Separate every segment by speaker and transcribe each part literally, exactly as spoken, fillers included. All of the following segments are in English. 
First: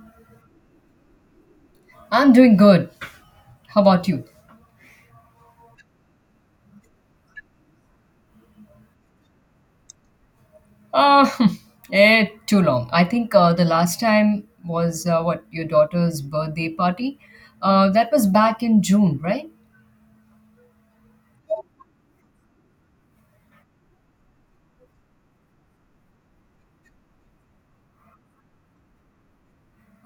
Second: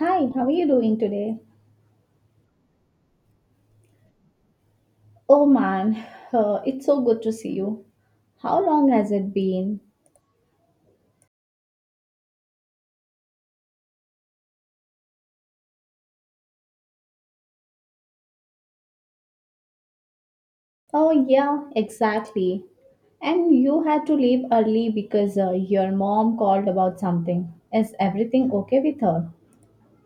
Speaker 1: Hi, how are you doing today?
Speaker 2: I'm doing good. How about you?
Speaker 1: Oh man, uh, it's so good to see you. How long has it been?
Speaker 2: Uh, eh, too long. I think uh, the last time was uh, what your daughter's birthday party. Uh, that was back in June, right?
Speaker 1: Oh, yeah, exactly. And you had to leave early because uh, your mom called about something. Is everything okay with her?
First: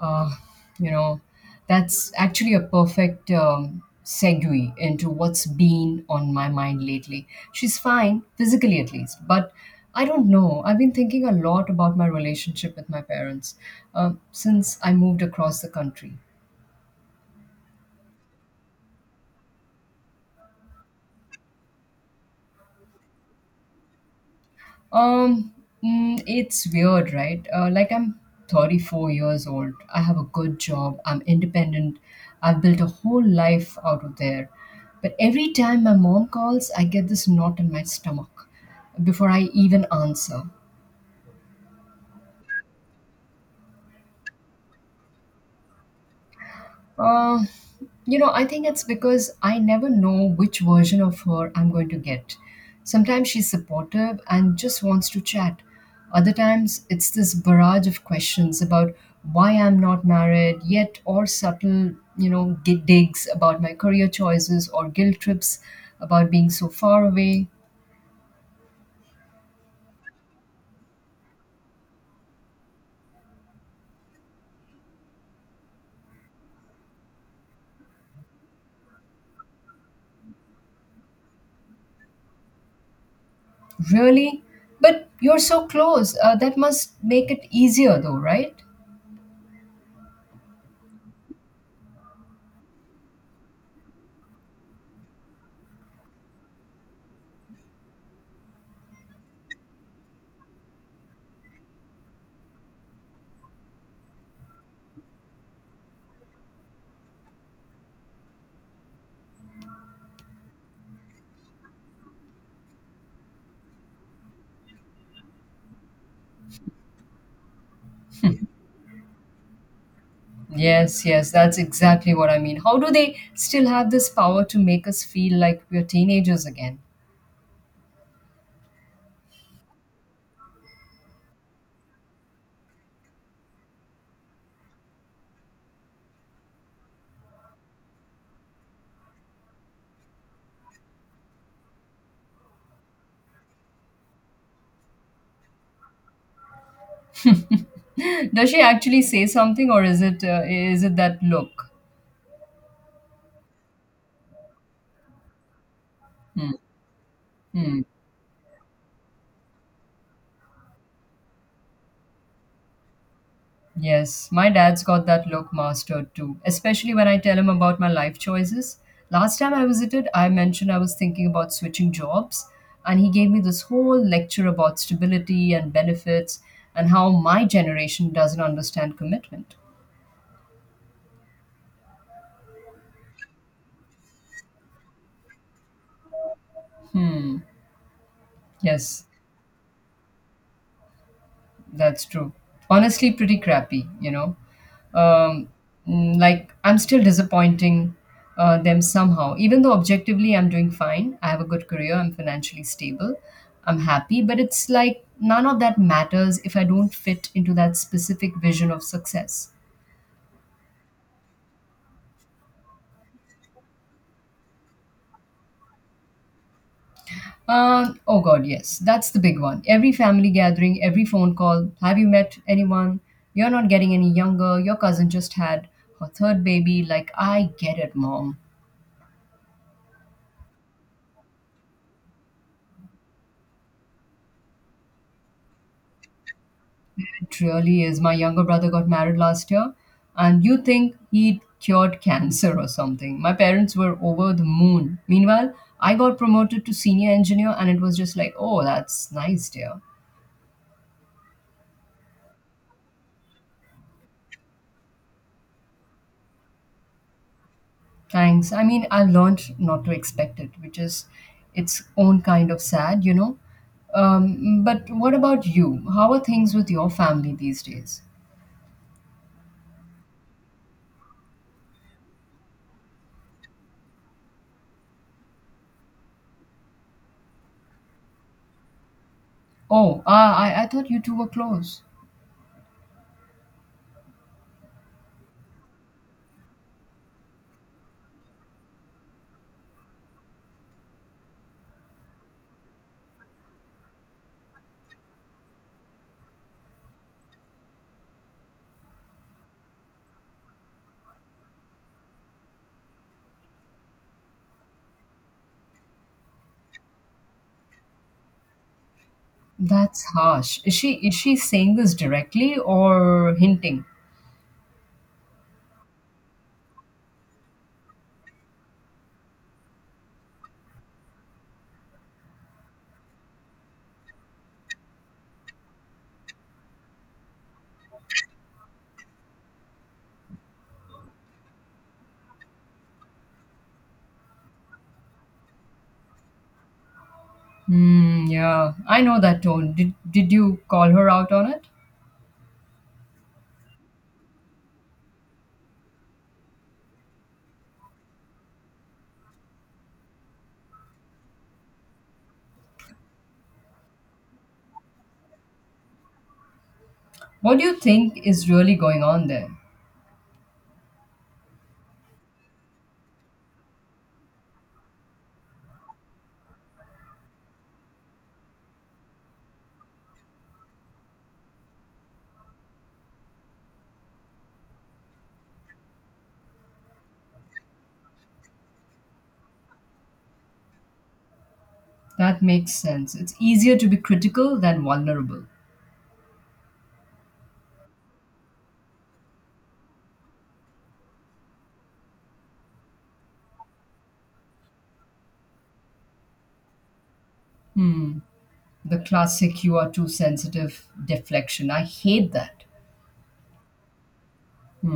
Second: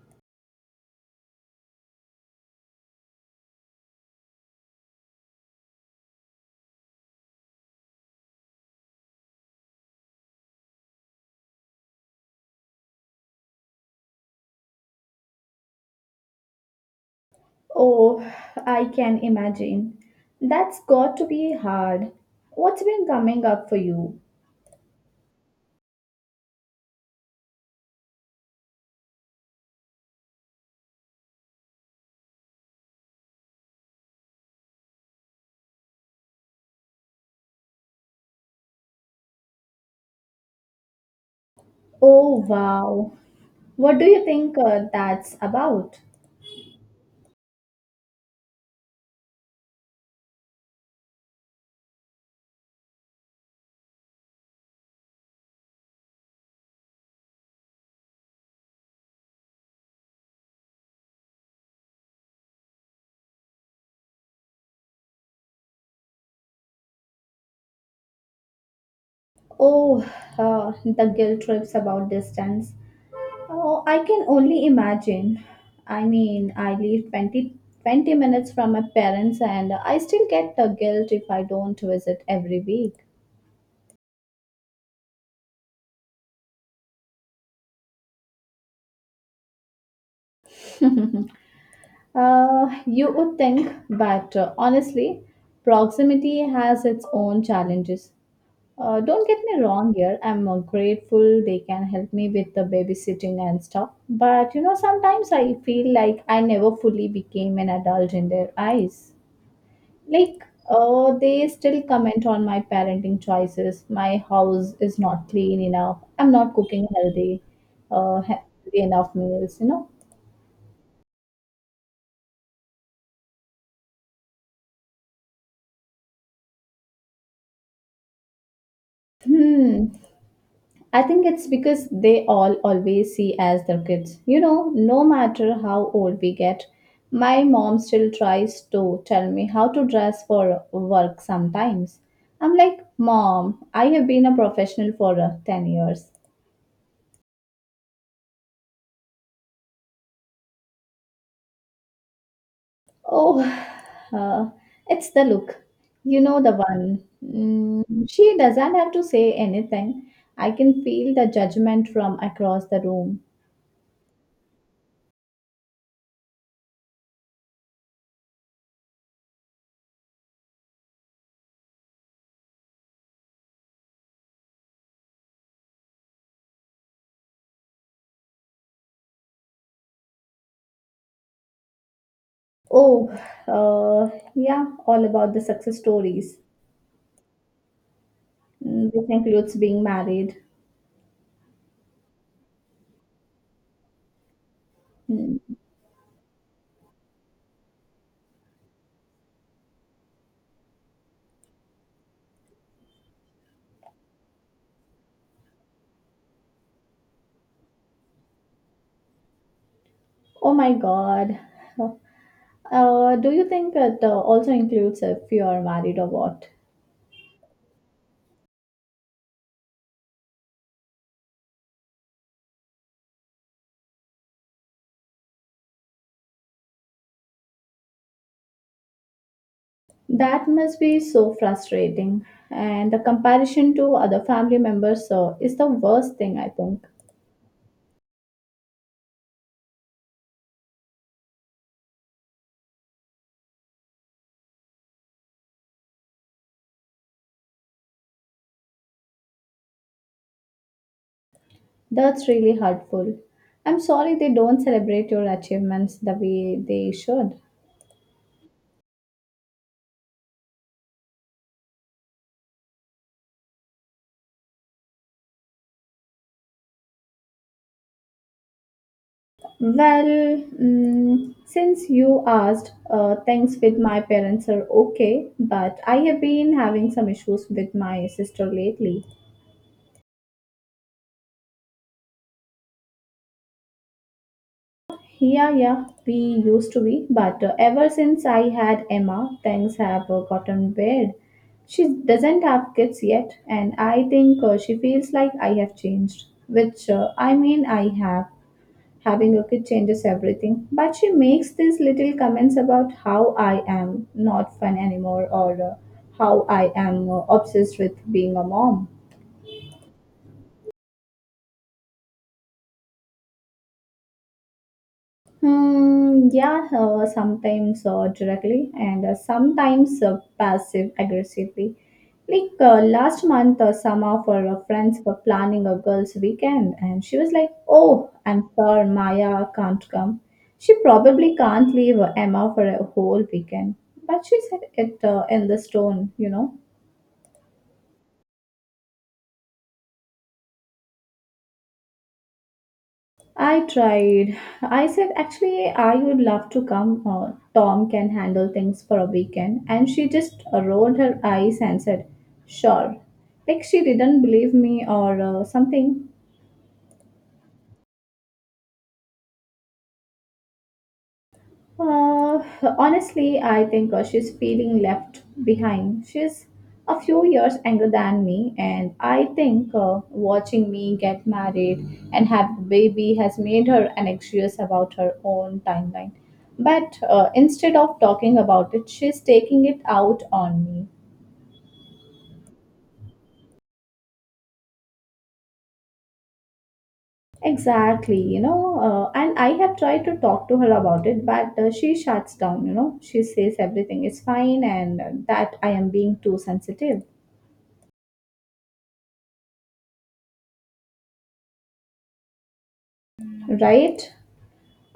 Speaker 2: Uh, you know, that's actually a perfect um, segue into what's been on my mind lately. She's fine, physically at least, but I don't know. I've been thinking a lot about my relationship with my parents um, since I moved across the country.
Speaker 1: Oh, I can imagine. That's got to be hard. What's been coming up for you?
Speaker 2: Um, mm, it's weird, right? Uh, like I'm thirty-four years old. I have a good job. I'm independent. I've built a whole life out of there. But every time my mom calls, I get this knot in my stomach before I even answer.
Speaker 1: Oh, wow. What do you think uh, that's about?
Speaker 2: Uh, you know, I think it's because I never know which version of her I'm going to get. Sometimes she's supportive and just wants to chat. Other times, it's this barrage of questions about why I'm not married yet, or subtle, you know, gi- digs about my career choices or guilt trips about being so far away.
Speaker 1: Oh, uh, the guilt trips about distance. Oh, I can only imagine. I mean, I live twenty twenty minutes from my parents, and I still get the guilt if I don't visit every week.
Speaker 2: Really? But you're so close. Uh, that must make it easier, though, right?
Speaker 1: Uh, you would think, but uh, honestly, proximity has its own challenges. Uh, don't get me wrong here. I'm uh, grateful they can help me with the babysitting and stuff. But you know, sometimes I feel like I never fully became an adult in their eyes. Like, uh, they still comment on my parenting choices. My house is not clean enough. I'm not cooking healthy, uh, healthy enough meals, you know.
Speaker 2: Yes, yes, that's exactly what I mean. How do they still have this power to make us feel like we're teenagers again?
Speaker 1: Hmm. I think it's because they all always see as their kids. You know, no matter how old we get, my mom still tries to tell me how to dress for work sometimes. I'm like, Mom, I have been a professional for uh, ten years.
Speaker 2: Does she actually say something, or is it uh, is it that look?
Speaker 1: Oh, uh, it's the look. You know
Speaker 2: Hmm.
Speaker 1: the one.
Speaker 2: Hmm.
Speaker 1: Mm, she doesn't have to say anything. I can feel the judgment from across the room.
Speaker 2: Yes, my dad's got that look mastered too, especially when I tell him about my life choices. Last time I visited, I mentioned I was thinking about switching jobs, and he gave me this whole lecture about stability and benefits and how my generation doesn't understand commitment.
Speaker 1: Oh, uh, yeah, all about the success stories. Mm,
Speaker 2: Yes.
Speaker 1: this includes being married.
Speaker 2: That's true. Honestly, pretty crappy, you know. Um,
Speaker 1: Mm.
Speaker 2: mm, like, I'm still disappointing uh, them somehow. Even though objectively I'm doing fine, I have a good career, I'm financially stable, I'm happy, but it's like none of that matters if I don't fit into that specific vision of success.
Speaker 1: Oh my God. Uh, do you think it uh, also includes if you are married or what?
Speaker 2: Um, oh God, yes, that's the big one. Every family gathering, every phone call. Have you met anyone? You're not getting any younger. Your cousin just had her third baby. Like, I get it, mom.
Speaker 1: That must be so frustrating. And the comparison to other family members uh, is the worst thing, I think.
Speaker 2: It really is. My younger brother got married last year, and you think he cured cancer or something. My parents were over the moon. Meanwhile, I got promoted to senior engineer, and it was just like, oh, that's nice, dear.
Speaker 1: That's really hurtful. I'm sorry they don't celebrate your achievements the way they should.
Speaker 2: Thanks. I mean, I learned not to expect it, which is its own kind of sad, you know. Um, but what about you? How are things with your family these days?
Speaker 1: Well, mm, since you asked, uh, things with my parents are okay, but I have been having some issues with my sister lately.
Speaker 2: Oh, ah, I, I thought you two were close.
Speaker 1: Yeah, yeah, we used to be, but uh, ever since I had Emma, things have uh, gotten weird. She doesn't have kids yet, and I think uh, she feels like I have changed, which uh, I mean, I have. Having a kid changes everything. But she makes these little comments about how I am not fun anymore or uh, how I am uh, obsessed with being a mom.
Speaker 2: That's harsh. Is she is she saying this directly or hinting?
Speaker 1: Hmm, yeah, uh, sometimes uh, directly and uh, sometimes uh, passive aggressively. Like uh, last month, uh, some of her uh, friends were planning a girls' weekend, and she was like, Oh, I'm sure Maya can't come. She probably can't leave Emma for a whole weekend. But she said it uh, in this tone, you know.
Speaker 2: Mm, yeah, I know that tone. Did, did you call her out on it?
Speaker 1: I tried. I said, actually, I would love to come. Uh, Tom can handle things for a weekend. And she just uh, rolled her eyes and said, sure. Like she didn't believe me or uh, something.
Speaker 2: What do you think is really going on there?
Speaker 1: Uh, Honestly, I think uh, she's feeling left behind. She's a few years younger than me, and I think uh, watching me get married and have a baby has made her anxious about her own timeline. But uh, instead of talking about it, she's taking it out on me.
Speaker 2: That makes sense. It's easier to be critical than vulnerable.
Speaker 1: Exactly, you know, uh, and I have tried to talk to her about it, but uh, she shuts down, you know, she says everything is fine and uh, that I am being too sensitive.
Speaker 2: Hmm. The classic you are too sensitive deflection. I hate that.
Speaker 1: Right?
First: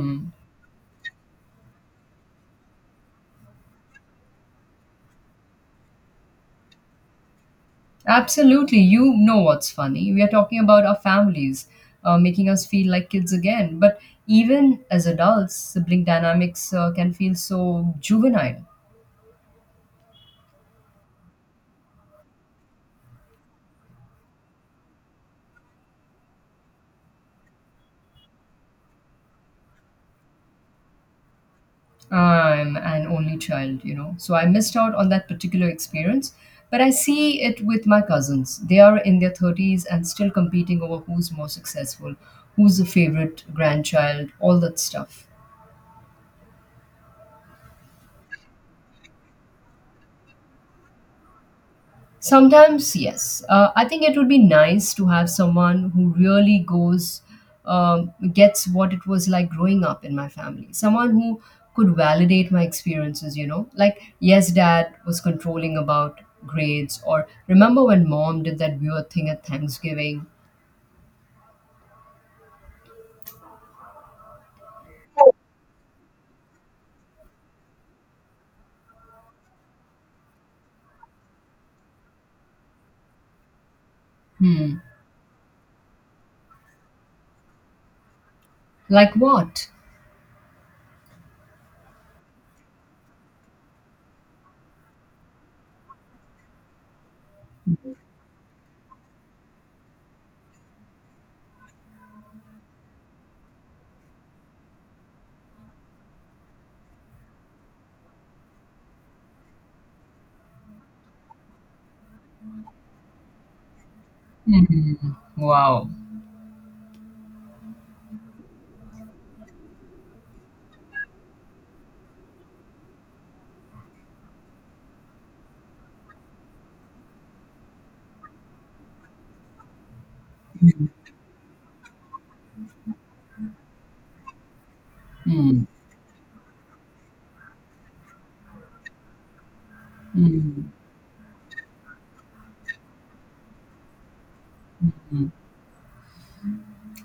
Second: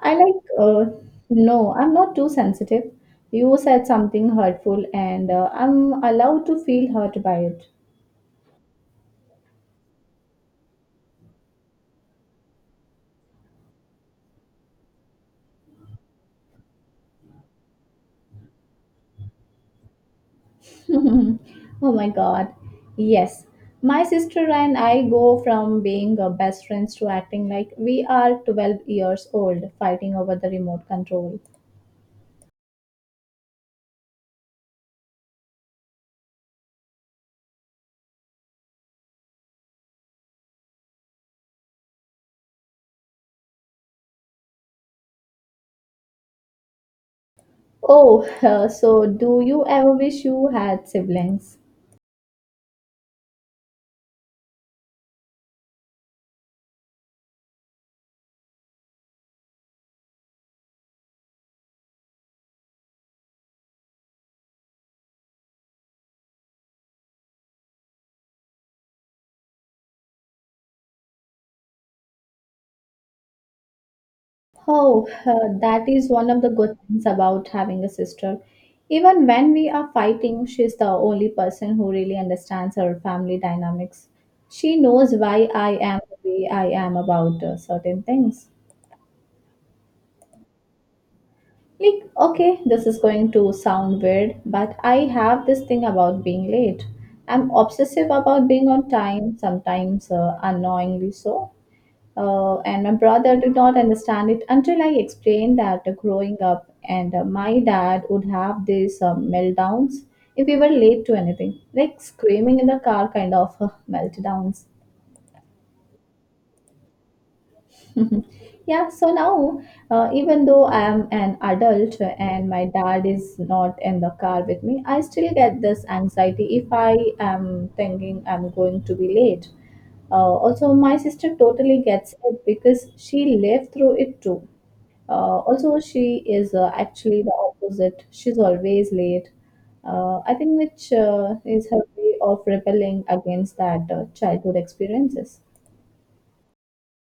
Speaker 1: I like, uh, no, I'm not too sensitive. You said something hurtful, and uh, I'm allowed to feel hurt by it.
Speaker 2: Absolutely. You know what's funny. We are talking about our families uh, making us feel like kids again. But even as adults, sibling dynamics uh, can feel so juvenile.
Speaker 1: Oh my god. Yes. My sister and I go from being uh, best friends to acting like we are twelve years old fighting over the remote control.
Speaker 2: I'm an only child, you know, so I missed out on that particular experience. But I see it with my cousins. They are in their thirties and still competing over who's more successful, who's the favorite grandchild, all that stuff.
Speaker 1: Oh, so do you ever wish you had siblings?
Speaker 2: Sometimes, yes. Uh, I think it would be nice to have someone who really goes, um, gets what it was like growing up in my family. Someone who could validate my experiences, you know? Like, yes, dad was controlling about grades, or remember when mom did that weird thing at Thanksgiving?
Speaker 1: Oh, that is one of the good things about having a sister. Even when we are fighting, she's the only person who really understands her family dynamics.
Speaker 2: Hmm.
Speaker 1: She knows why I am the way I am about uh, certain things.
Speaker 2: Like what?
Speaker 1: Like, okay, this is going to sound weird, but I have this thing about being late. I'm obsessive about being on time, sometimes uh, annoyingly so. Uh, and my brother did not understand it until I explained that uh, growing up, and uh, my dad would have these uh, meltdowns if we were late to anything, like screaming in the car kind of uh, meltdowns.
Speaker 2: Wow.
Speaker 1: Yeah, so now, uh, even though I am an adult and my dad is not in the car with me, I still get this anxiety if I am thinking I'm going to be late. Uh, Also, my sister totally gets it because she lived through it too. Uh, also, she is uh, actually the opposite. She's always late. Uh, I think
Speaker 2: Hmm.
Speaker 1: which uh, is her way of rebelling against that uh, childhood experiences.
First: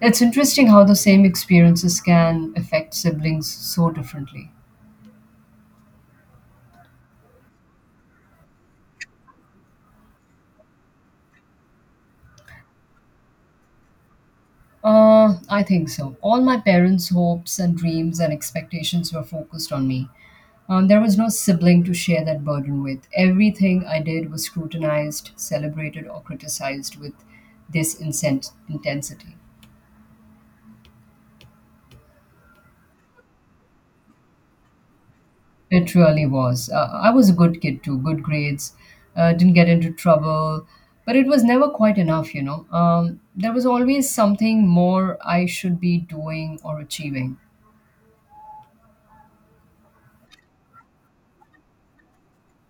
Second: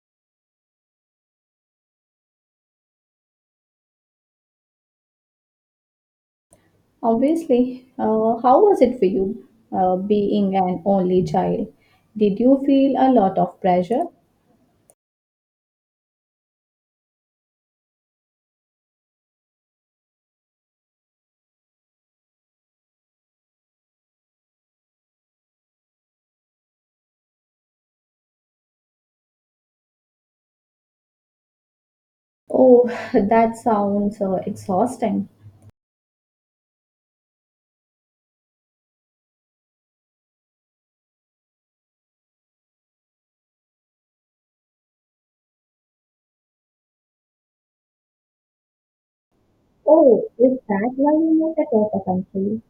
Speaker 2: It's interesting how the same experiences can affect siblings so differently.
Speaker 1: Obviously, uh, how was it for you uh, being an only child? Did you feel a lot of pressure?
Speaker 2: Uh, I think so. All my parents' hopes and dreams and expectations were focused on me. Um, there was no sibling to share that burden with. Everything I did was scrutinized, celebrated, or criticized with this incent- intensity.
Speaker 1: Oh, that sounds uh, exhausting.
Speaker 2: It really was. Uh, I was a good kid too, good grades, uh, didn't get into trouble, but it was never quite enough, you know. Um, there was always something more I should be doing or achieving.
Speaker 1: Oh, is that why you moved across the country?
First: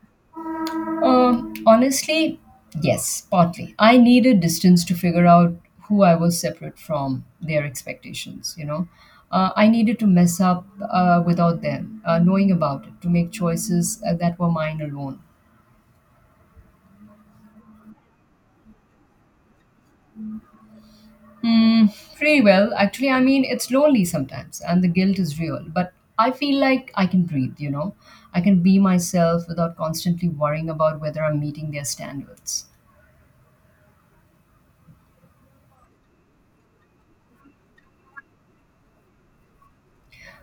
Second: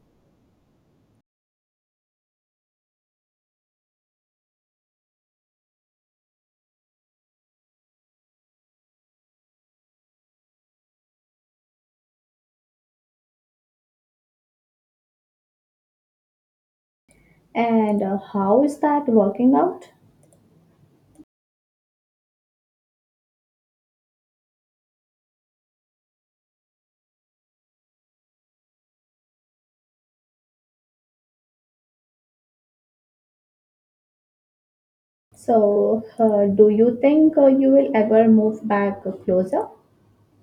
Speaker 2: Uh, honestly, yes, partly. I needed distance to figure out who I was separate from their expectations, you know. Uh, I needed to mess up uh, without them uh, knowing about it to make choices uh, that were mine alone.
Speaker 1: And uh, how is that working out?
Speaker 2: Mm, pretty well, actually. I mean, it's lonely sometimes, and the guilt is real, but I feel like I can breathe, you know. I can be myself without constantly worrying about whether I'm meeting their standards.
Speaker 1: So, uh, do you think uh, you will ever move back closer?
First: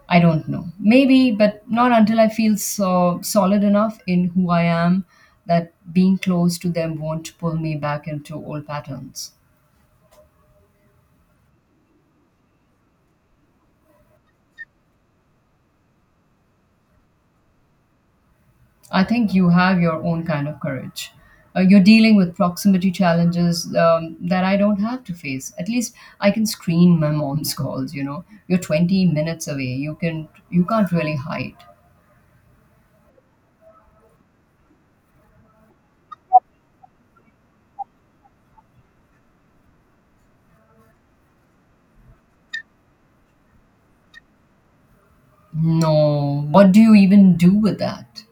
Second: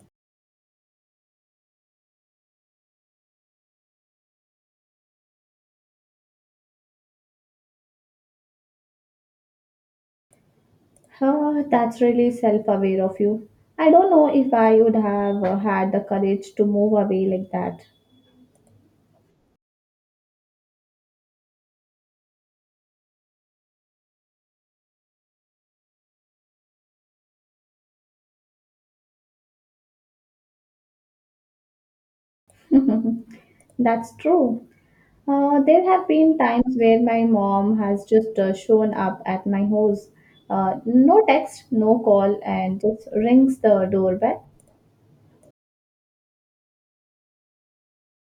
Speaker 2: I don't know. Maybe, but not until I feel so solid enough in who I am that being close to them won't pull me back into old patterns.
Speaker 1: Uh, that's really self-aware of you. I don't know if I would have uh, had the courage to move away like
Speaker 2: I think you have your own kind of courage. Uh, you're dealing with proximity challenges um, that I don't have to face. At least I can screen my mom's calls. You know, you're twenty minutes away. You can you can't really hide.
Speaker 1: that. That's true. Uh, there have been times where my mom has just uh, shown up at my house. Uh, no text, no call, and just rings the doorbell.
Speaker 2: No, what do you even do with that?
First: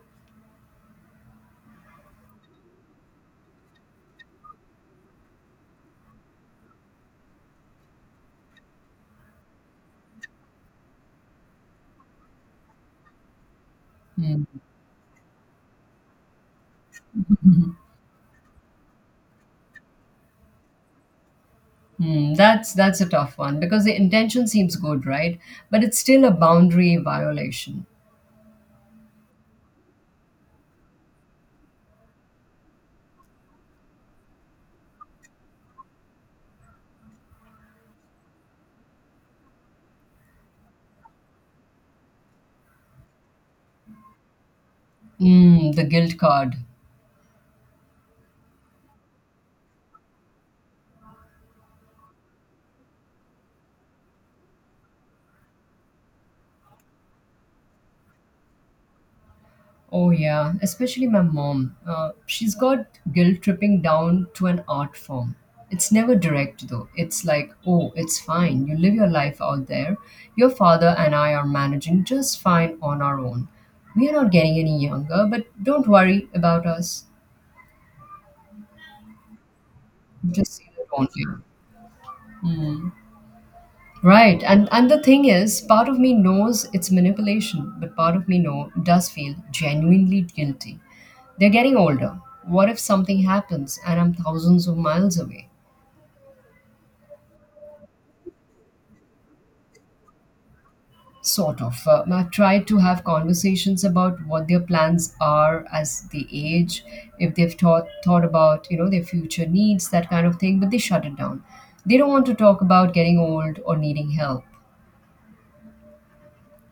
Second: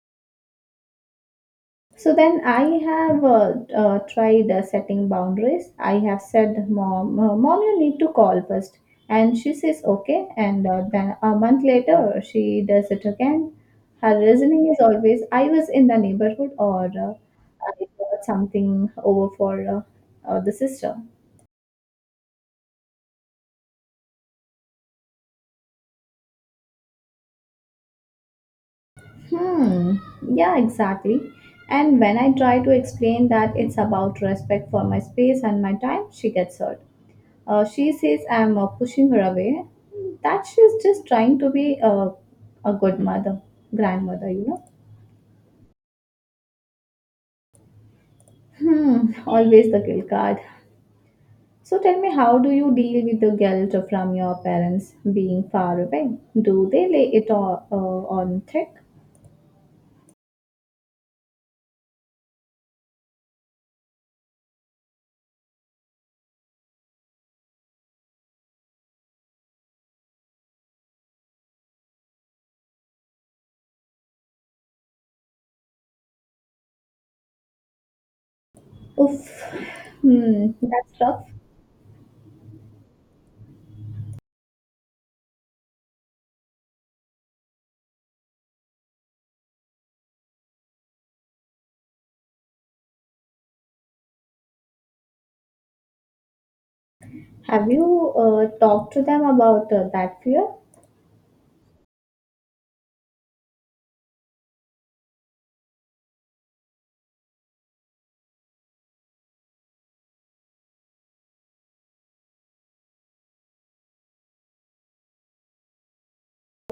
Speaker 1: So then I have uh, uh, tried uh, setting boundaries. I have said, Mom, uh, Mom, you need to call first. And she says, Okay. And uh, then a month later, she does it again. Her
Speaker 2: Hmm.
Speaker 1: reasoning is always, I was in the neighborhood or uh, I got something over for uh, uh, the sister.
Speaker 2: Hmm, that's that's a tough one because the intention seems good, right? But it's still a boundary violation.
Speaker 1: Hmm. Yeah, exactly. And when I try to explain that it's about respect for my space and my time, she gets hurt. Uh, she says I'm uh, pushing her away. That she's just trying to be a, a good mother, grandmother, you know.
Speaker 2: Mm, the guilt card.
Speaker 1: Hmm. Always the guilt card. So tell me, how do you deal with the guilt from your parents being far away? Do they lay it all, uh, on thick?
Speaker 2: Oh yeah, especially my mom. Uh, she's got guilt tripping down to an art form. It's never direct though. It's like, oh, it's fine. You live your life out there. Your father and I are managing just fine on our own. We are not getting any younger, but don't worry about us.
Speaker 1: Oof. Hmm.
Speaker 2: Just see that,
Speaker 1: That's
Speaker 2: won't
Speaker 1: rough.
Speaker 2: you? Right. And and the thing is, part of me knows it's manipulation, but part of me know does feel genuinely guilty. They're getting older. What if something happens and I'm thousands of miles away?
Speaker 1: Have you uh, talked to them about uh, that fear?
Speaker 2: Sort of. Uh, I've tried to have conversations about what their plans are as they age, if they've thought thought about you know their future needs, that kind of thing. But they shut it down. They don't want to talk about getting old or needing help.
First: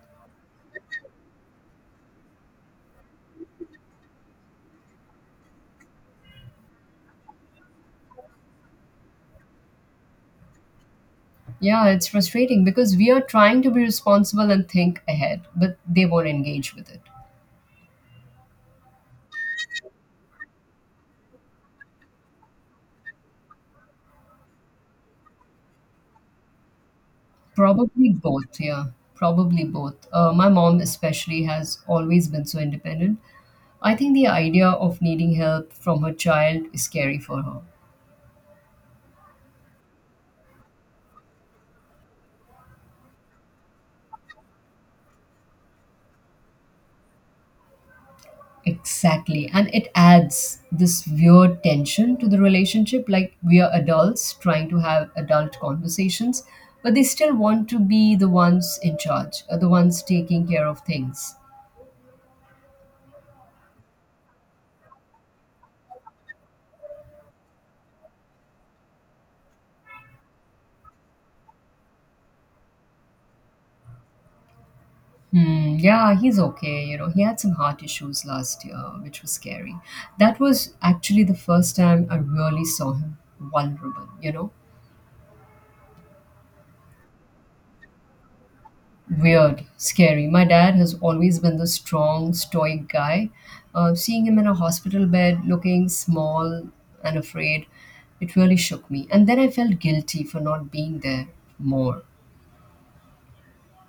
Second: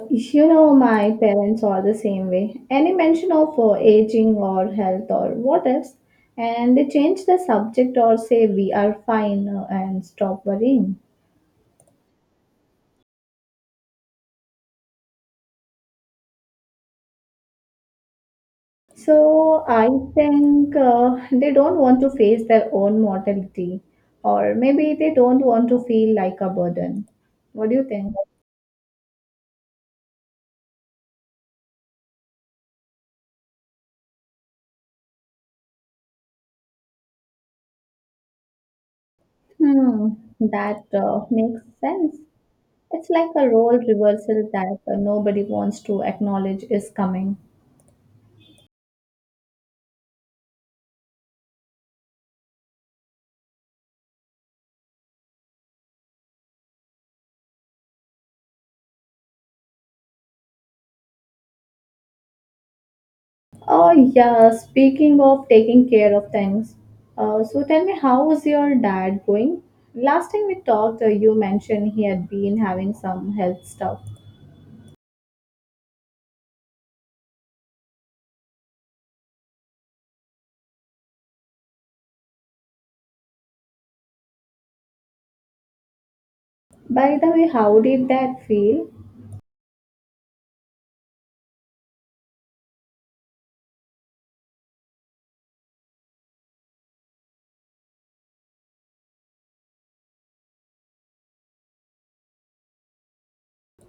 Speaker 1: You know, my parents are the same way. Any mention of uh, aging or health or what ifs, and they change the subject or say we are fine uh, and stop worrying.
Speaker 2: Yeah, it's frustrating because we are trying to be responsible and think ahead, but they won't engage with it.
Speaker 1: So I think uh, they don't want to face their own mortality, or maybe they don't want to feel like a burden. What do you
Speaker 2: Probably
Speaker 1: think?
Speaker 2: both, yeah. Probably both. Uh, my mom, especially, has always been so independent. I think the idea of needing help from her child is scary for her.
Speaker 1: Hmm, that uh, makes sense. It's like a role reversal that uh, nobody wants to acknowledge is coming.
Speaker 2: Exactly. And it adds this weird tension to the relationship. Like, we are adults trying to have adult conversations, but they still want to be the ones in charge, uh, the ones taking care of things.
Speaker 1: Oh, yeah, speaking of taking care of things, uh, so tell me, how is your dad going? Last time we talked, uh, you mentioned he had been having some health stuff.
Speaker 2: Hmm, yeah, he's okay. You know, he had some heart issues last year, which was scary. That was actually the first time I really saw him vulnerable, you know.
Speaker 1: By the way, how did that feel?
Speaker 2: Weird, scary. My dad has always been the strong, stoic guy. Uh, seeing him in a hospital bed, looking small and afraid, it really shook me. And then I felt guilty for not being there more.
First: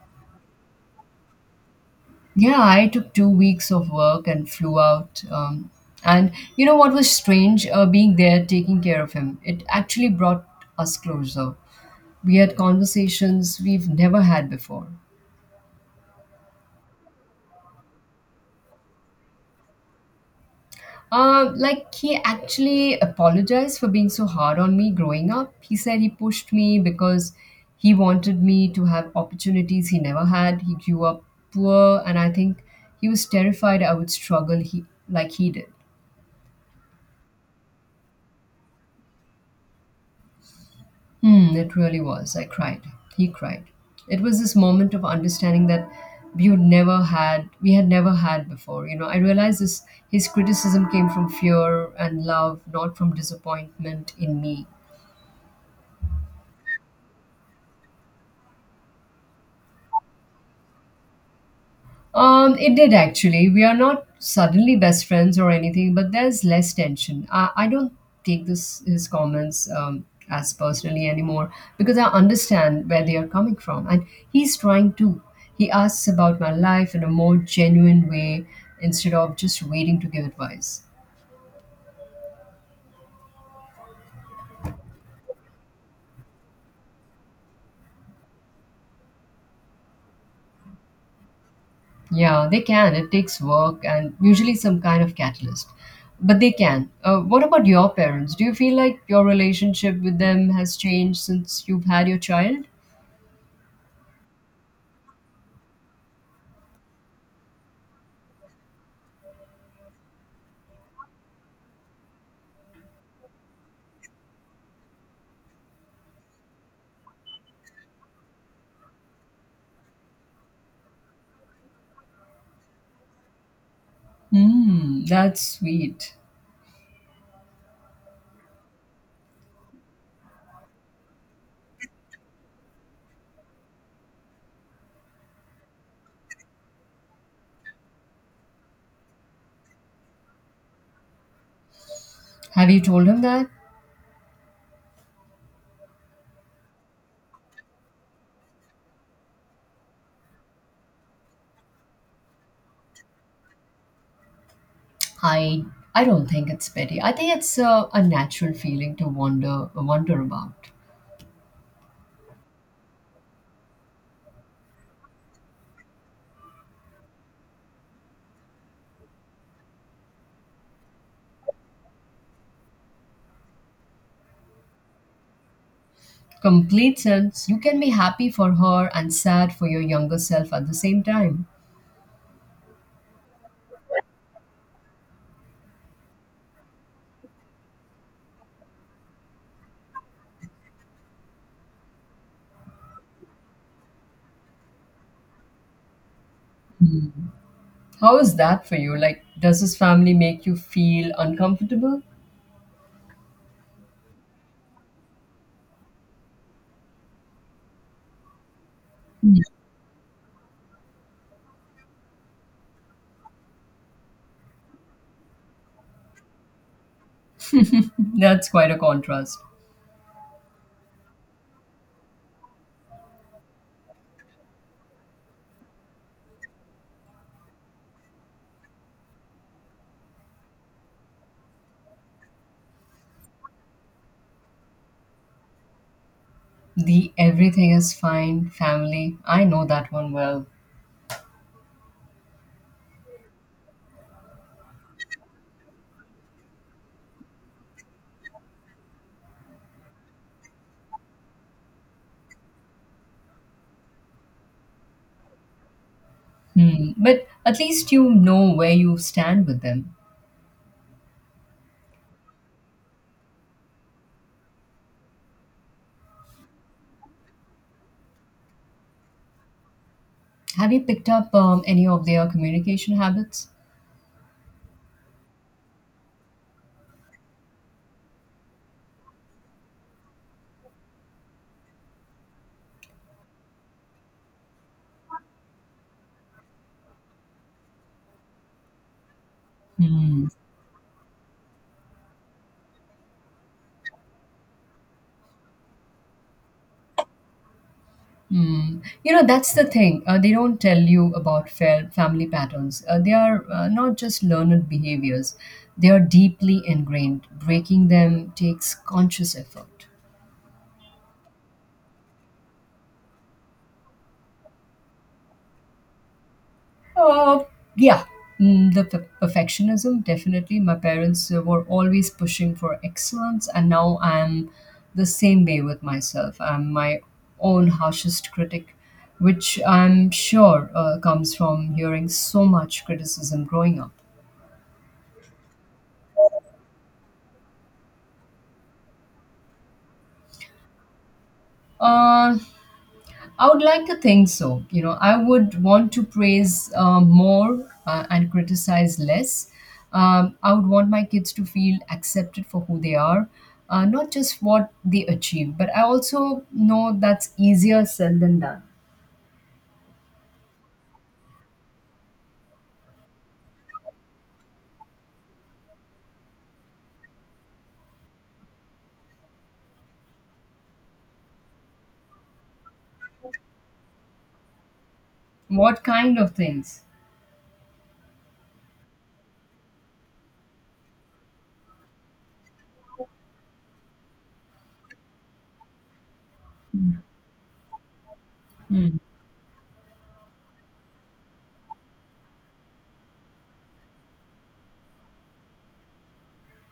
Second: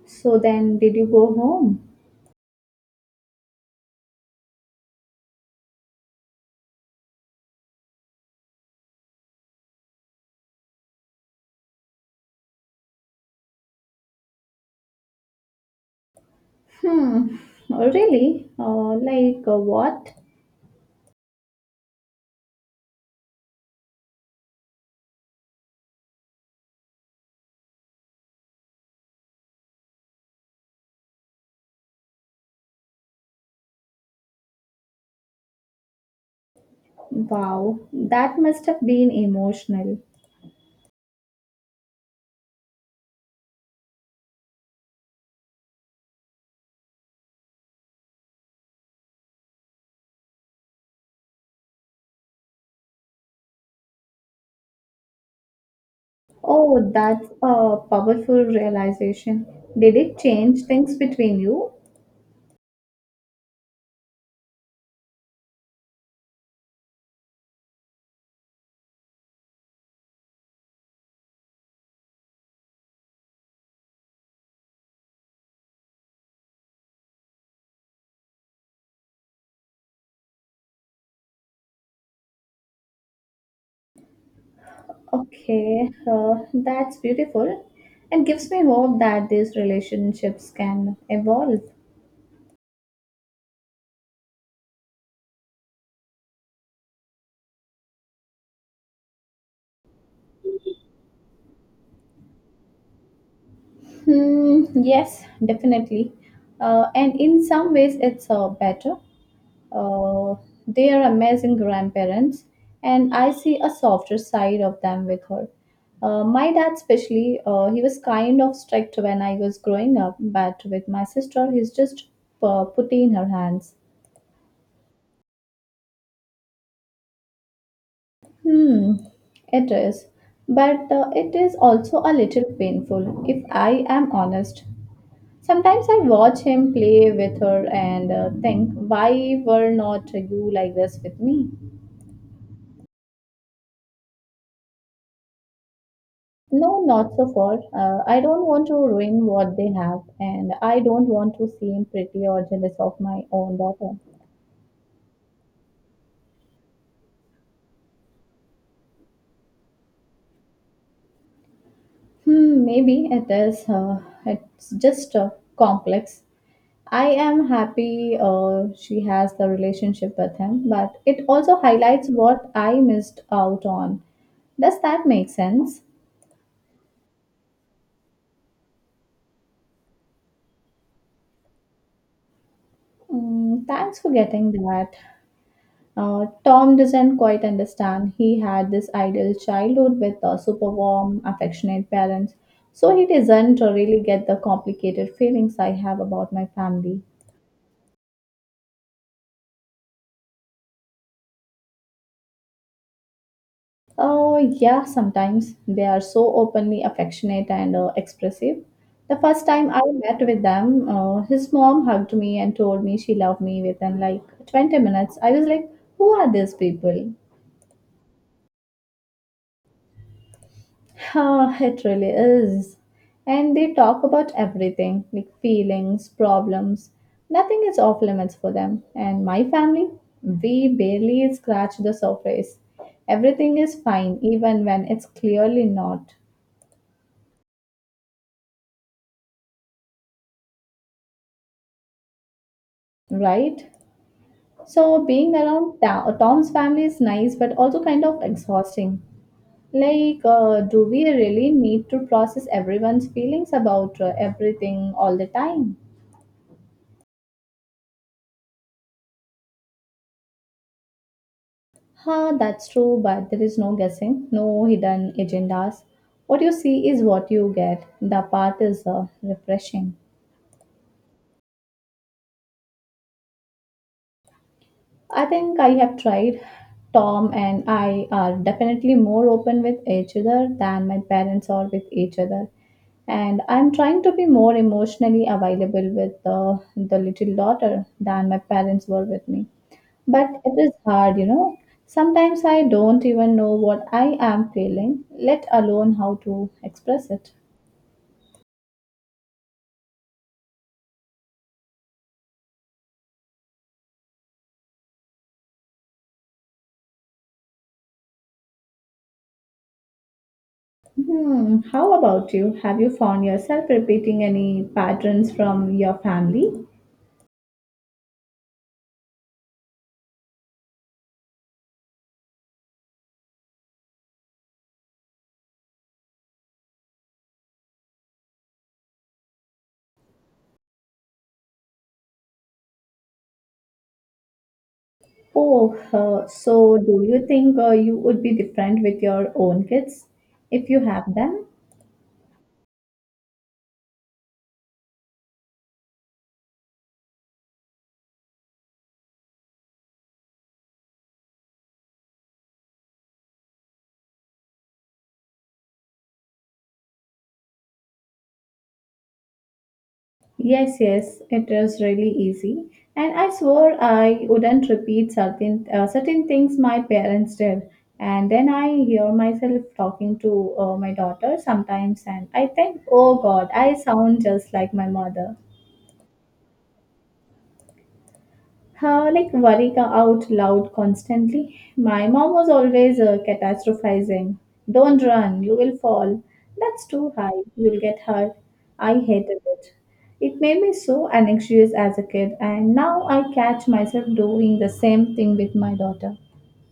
Speaker 1: So then, did you go home?
Speaker 2: Yeah, I took two weeks of work and flew out. Um, and you know what was strange? Uh, being there, taking care of him, it actually brought us closer. We had conversations we've never had before.
Speaker 1: Hmm, really? Uh, like uh, what?
Speaker 2: Uh, like, he actually apologized for being so hard on me growing up. He said he pushed me because he wanted me to have opportunities he never had. He grew up poor, and I think he was terrified I would struggle he, like he did.
Speaker 1: Wow, that must have been emotional.
Speaker 2: Hmm, it really was. I cried. He cried. It was this moment of understanding that we would never had we had never had before. You know, I realized this his criticism came from fear and love, not from disappointment in me.
Speaker 1: Oh, that's a powerful realization. Did it change things between you?
Speaker 2: Um, it did actually. We are not suddenly best friends or anything, but there's less tension. I, I don't take this his comments um, as personally anymore because I understand where they are coming from, and he's trying to. He asks about my life in a more genuine way instead of just waiting to give advice.
Speaker 1: Okay, uh, that's beautiful and gives me hope that these relationships can evolve.
Speaker 2: Yeah, they can. It takes work and usually some kind of catalyst, but they can. Uh, what about your parents? Do you feel like your relationship with them has changed since you've had your child?
Speaker 1: Hmm, yes, definitely. Uh, and in some ways, it's uh, better. Uh, they are amazing grandparents, and I see a softer side of them with her. Uh, my dad, especially, uh, he was kind of strict when I was growing up, but with my sister, he's just uh, putty in her hands.
Speaker 2: Mm, that's sweet.
Speaker 1: Hmm, it is. But uh, it is also a little painful, if I am honest. Sometimes I watch him play with her and uh, think, why were not you like this with me?
Speaker 2: Have you told him that?
Speaker 1: No, not so far. Uh, I don't want to ruin what they have, and I don't want to seem pretty or jealous of my own daughter.
Speaker 2: I I don't think it's petty. I think it's a, a natural feeling to wonder wonder about.
Speaker 1: Hmm, maybe it is. Uh, it's just uh, complex. I am happy uh, she has the relationship with him, but it also highlights what I missed out on. Does that make sense?
Speaker 2: Complete sense. You can be happy for her and sad for your younger self at the same time.
Speaker 1: Mm, thanks for getting that. Uh, Tom doesn't quite understand. He had this ideal childhood with uh, super warm, affectionate parents, so he doesn't really get the complicated feelings I have about my family.
Speaker 2: How is that for you? Like, does his family make you feel uncomfortable?
Speaker 1: Oh, yeah, sometimes they are so openly affectionate and uh, expressive. The first time I met with them, uh, his mom hugged me and told me she loved me within like twenty minutes. I was like, Who are these people?
Speaker 2: That's quite a contrast.
Speaker 1: Ah, it really is. And they talk about everything like feelings, problems. Nothing is off limits for them. And my family, we barely scratch the surface. Everything is fine, even when it's clearly not,
Speaker 2: The everything is fine family. I know that one well.
Speaker 1: right? So, being around Ta- Tom's family is nice, but also kind of exhausting. Like, uh, do we really need to process everyone's feelings about uh, everything all the time?
Speaker 2: Hmm. But at least you know where you stand with them.
Speaker 1: Huh, that's true, but there is no guessing, no hidden agendas. What you see is what you get. The path is uh, refreshing.
Speaker 2: Have you picked up um, any of their communication habits?
Speaker 1: I think I have tried. Tom and I are definitely more open with each other than my parents are with each other. And I'm trying to be more emotionally available with uh, the little daughter than my parents were with me.
Speaker 2: Hmm.
Speaker 1: But it is hard, you know. Sometimes I don't even know what I am feeling, let alone how to express it.
Speaker 2: Hmm. You know, that's the thing. Uh, they don't tell you about fa- family patterns. Uh, they are uh, not just learned behaviors, they are deeply ingrained. Breaking them takes conscious effort.
Speaker 1: Hmm, how about you? Have you found yourself repeating any patterns from your family?
Speaker 2: Uh, yeah, Mm, the per- perfectionism definitely. My parents uh, were always pushing for excellence, and now I'm the same way with myself. I'm my own harshest critic, which I'm sure uh, comes from hearing so much criticism growing up.
Speaker 1: Oh, uh, so do you think uh, you would be different with your own kids if you have them?
Speaker 2: Uh, I would like to think so. You know, I would want to praise uh, more uh, and criticize less. Um, I would want my kids to feel accepted for who they are, uh, not just what they achieve, but I also know that's easier said than done.
Speaker 1: Yes, yes, it was really easy. And I swore I wouldn't repeat certain uh, certain things my parents did. And then I hear myself talking to uh, my daughter sometimes, and I think, oh God, I sound just like my mother.
Speaker 2: What kind of things?
Speaker 1: How like worry co- out loud constantly. My mom was always uh, catastrophizing. Don't run, you will fall. That's too high, you'll get hurt.
Speaker 2: Mm.
Speaker 1: I hated it. It made me so anxious as a kid, and now I catch myself doing the same thing with my daughter.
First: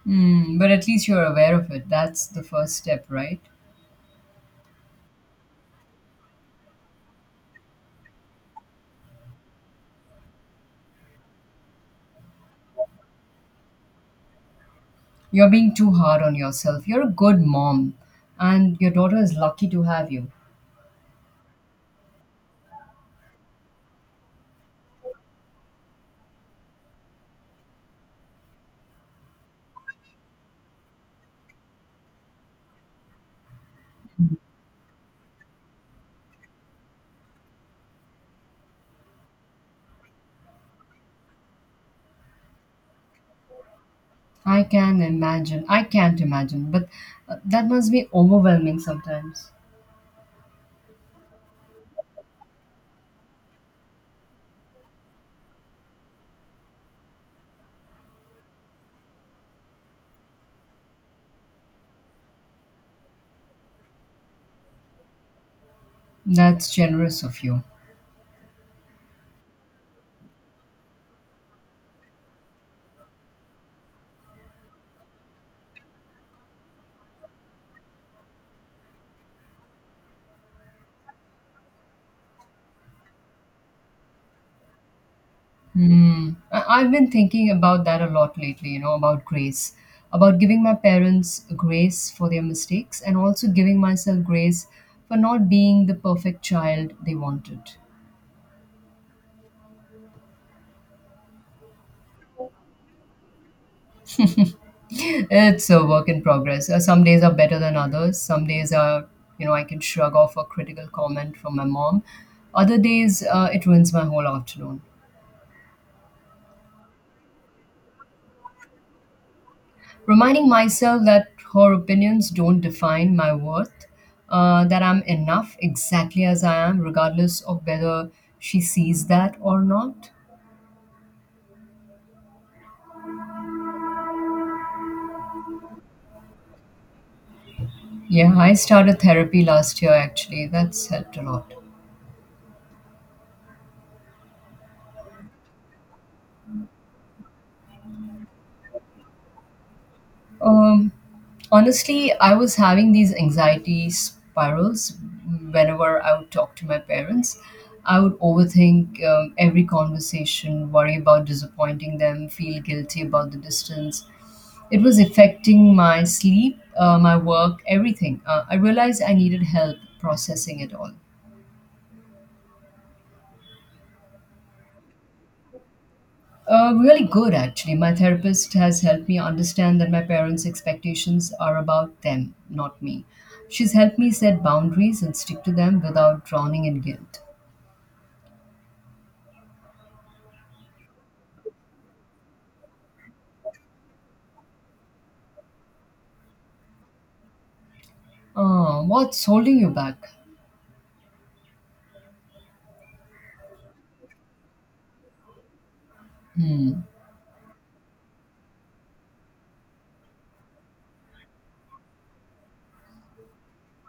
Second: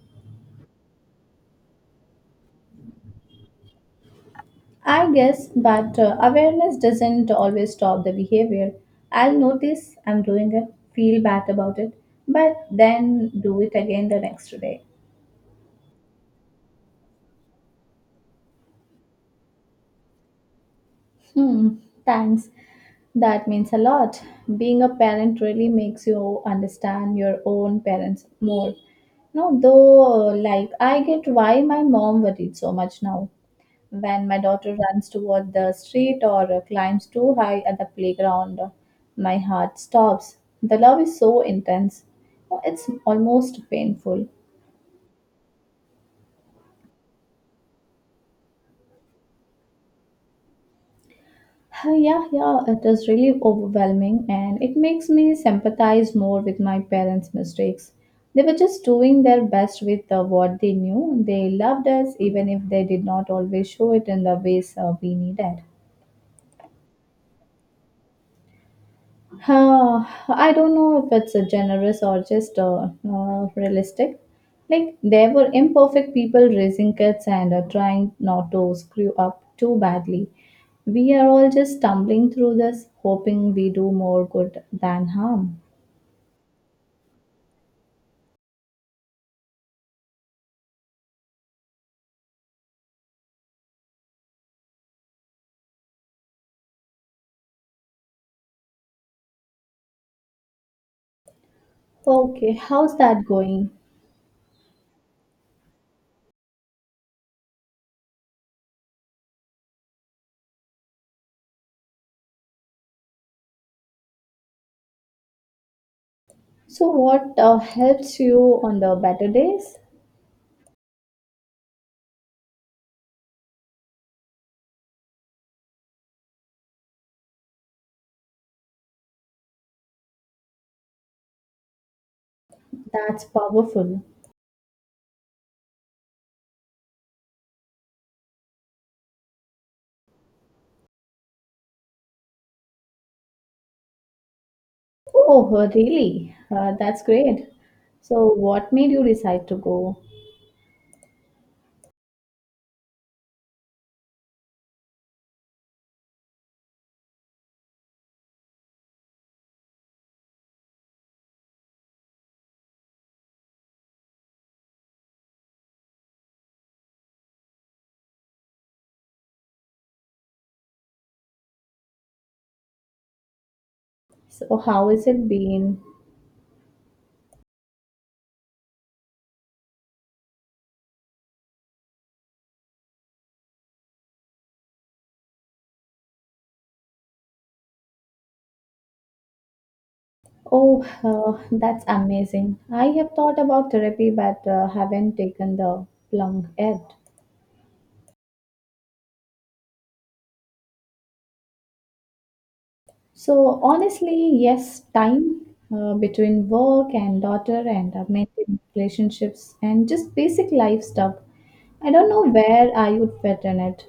Speaker 2: Mm, but at least you're aware of it. That's the first step, right?
Speaker 1: I guess, but uh, awareness doesn't always stop the behavior. I'll notice I'm doing it, feel bad about it, but then do it again the next day.
Speaker 2: You're being too hard on yourself. You're a good mom, and your daughter is lucky to have you.
Speaker 1: Hmm, thanks. That means a lot. Being a parent really makes you understand your own parents more. No, though, like, I get why my mom worried so much now. When my daughter runs toward the street or uh, climbs too high at the playground, my heart stops. The love is so intense. It's almost painful.
Speaker 2: I can imagine. I can't imagine, but uh, that must be overwhelming sometimes.
Speaker 1: Uh, Yeah, yeah, it is really overwhelming, and it makes me sympathize more with my parents' mistakes. They were just doing their best with uh, what they knew. They loved us even if they did not always show it in the ways uh, we needed.
Speaker 2: That's generous of you.
Speaker 1: Huh, I don't know if it's a generous or just uh, uh, realistic. Like there were imperfect people raising kids and uh, trying not to screw up too badly. We are all just stumbling through this, hoping we do more good than harm.
Speaker 2: Hmm. I- I've been thinking about that a lot lately, you know, about grace, about giving my parents grace for their mistakes and also giving myself grace for not being the perfect child they wanted.
Speaker 1: Okay, how's that going?
Speaker 2: It's a work in progress. Uh, Some days are better than others. Some days are, you know, I can shrug off a critical comment from my mom. Other days, uh, it ruins my whole afternoon.
Speaker 1: So, what uh, helps you on the better days?
Speaker 2: Reminding myself that her opinions don't define my worth, uh, that I'm enough exactly as I am, regardless of whether she sees that or not.
Speaker 1: That's powerful.
Speaker 2: Yeah, I started therapy last year actually. That's helped a lot.
Speaker 1: Oh, really? Uh, that's great. So, what made you decide to go?
Speaker 2: Um, Honestly, I was having these anxiety spirals whenever I would talk to my parents. I would overthink um, every conversation, worry about disappointing them, feel guilty about the distance. It was affecting my sleep, uh, my work, everything. Uh, I realized I needed help processing it all.
Speaker 1: So, how has it been?
Speaker 2: Uh, really good, actually. My therapist has helped me understand that my parents' expectations are about them, not me. She's helped me set boundaries and stick to them without drowning in guilt.
Speaker 1: Oh, uh, that's amazing. I have thought about therapy but uh, haven't taken the plunge yet.
Speaker 2: Uh, what's holding you back?
Speaker 1: So, honestly, yes, time uh, between
Speaker 2: Hmm.
Speaker 1: work and daughter and uh, maintaining relationships and just basic life stuff. I don't know where I would fit in it.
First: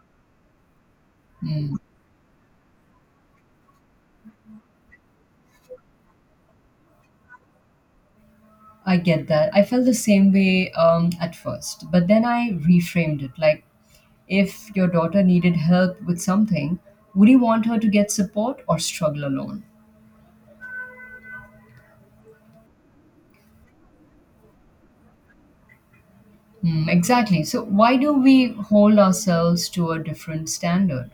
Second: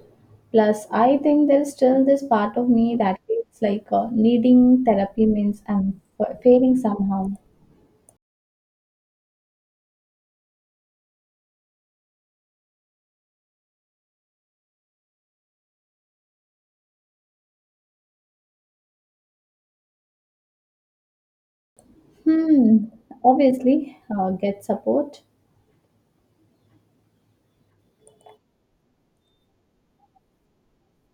Speaker 1: Plus, I think there's still this part of me that feels like uh, needing therapy means I'm f- failing somehow.
Speaker 2: I get that. I felt the same way um, at first, but then I reframed it. Like, if your daughter needed help with something, would you want her to get support or struggle alone?
Speaker 1: Hmm, obviously, uh, get support.
Speaker 2: Hmm, exactly. So, why do we hold ourselves to a different standard?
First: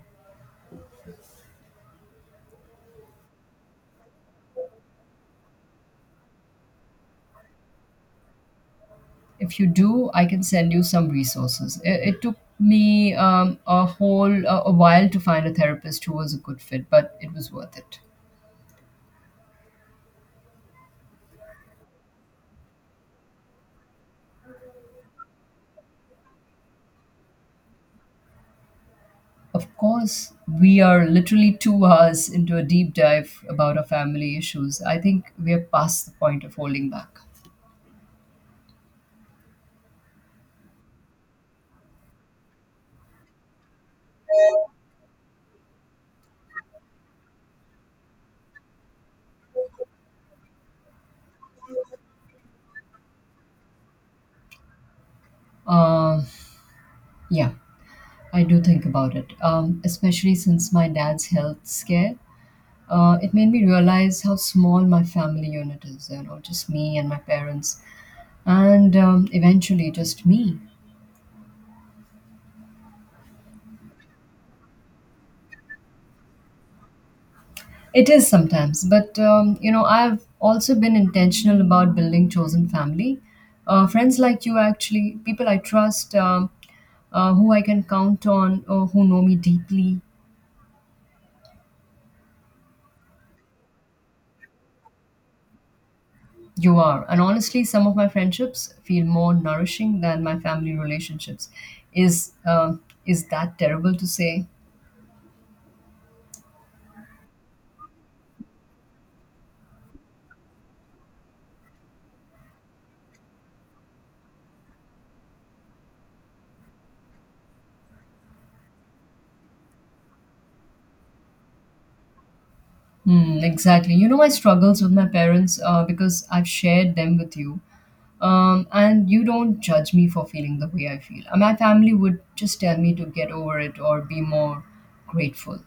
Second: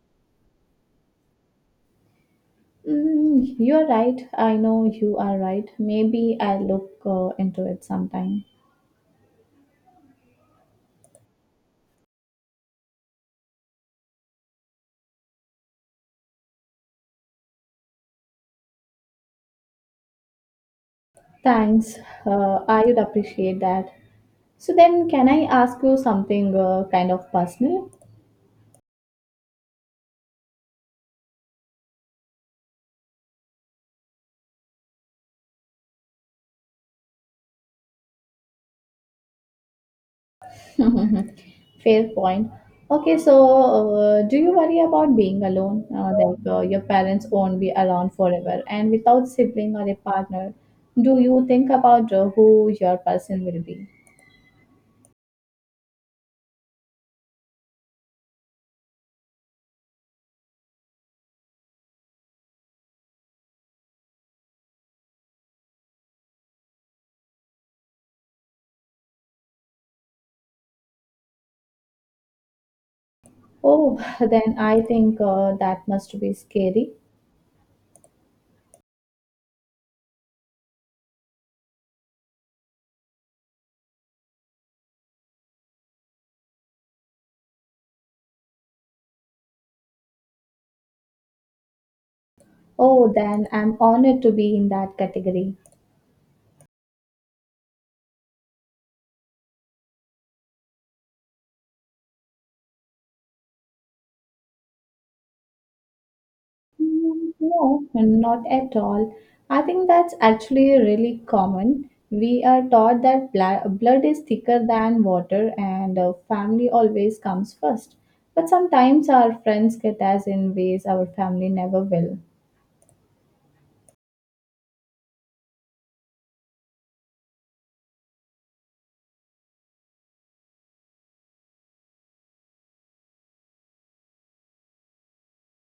Speaker 1: Mm, you're right. I know you are right. Maybe I'll look uh, into it sometime.
Speaker 2: If you do, I can send you some resources. It, it took me um, a whole a, a while to find a therapist who was a good fit, but it was worth it.
Speaker 1: Thanks. Uh, I would appreciate that. So then, can I ask you something uh, kind of personal?
Speaker 2: Of course, we are literally two hours into a deep dive about our family issues. I think we are past the point of holding back.
Speaker 1: Fair point. Okay, so uh, do you worry about being alone? Uh, like uh, your parents won't be around forever, and without sibling or a partner, do you think about uh, who your person will be?
Speaker 2: Um, yeah, I do think about it, um, especially since my dad's health scare. Uh, it made me realize how small my family unit is, you know, just me and my parents, and um, eventually just me.
Speaker 1: Oh, then I think uh, that must be scary.
Speaker 2: It is sometimes, but um, you know, I've also been intentional about building chosen family. Uh, friends like you, actually, people I trust. Um, uh, who I can count on, or who know me deeply.
Speaker 1: Oh, then I'm honored to be in that category.
Speaker 2: You are. And honestly, some of my friendships feel more nourishing than my family relationships. Is uh, is that terrible to say?
Speaker 1: Mm, no, not at all. I think that's actually really common. We are taught that bla- blood is thicker than water and uh, family always comes first. But sometimes our friends get us in ways our family never will.
Speaker 2: Hmm, exactly. You know my struggles with my parents uh, because I've shared them with you. Um, and you don't judge me for feeling the way I feel. And my family would just tell me to get over it or be more grateful.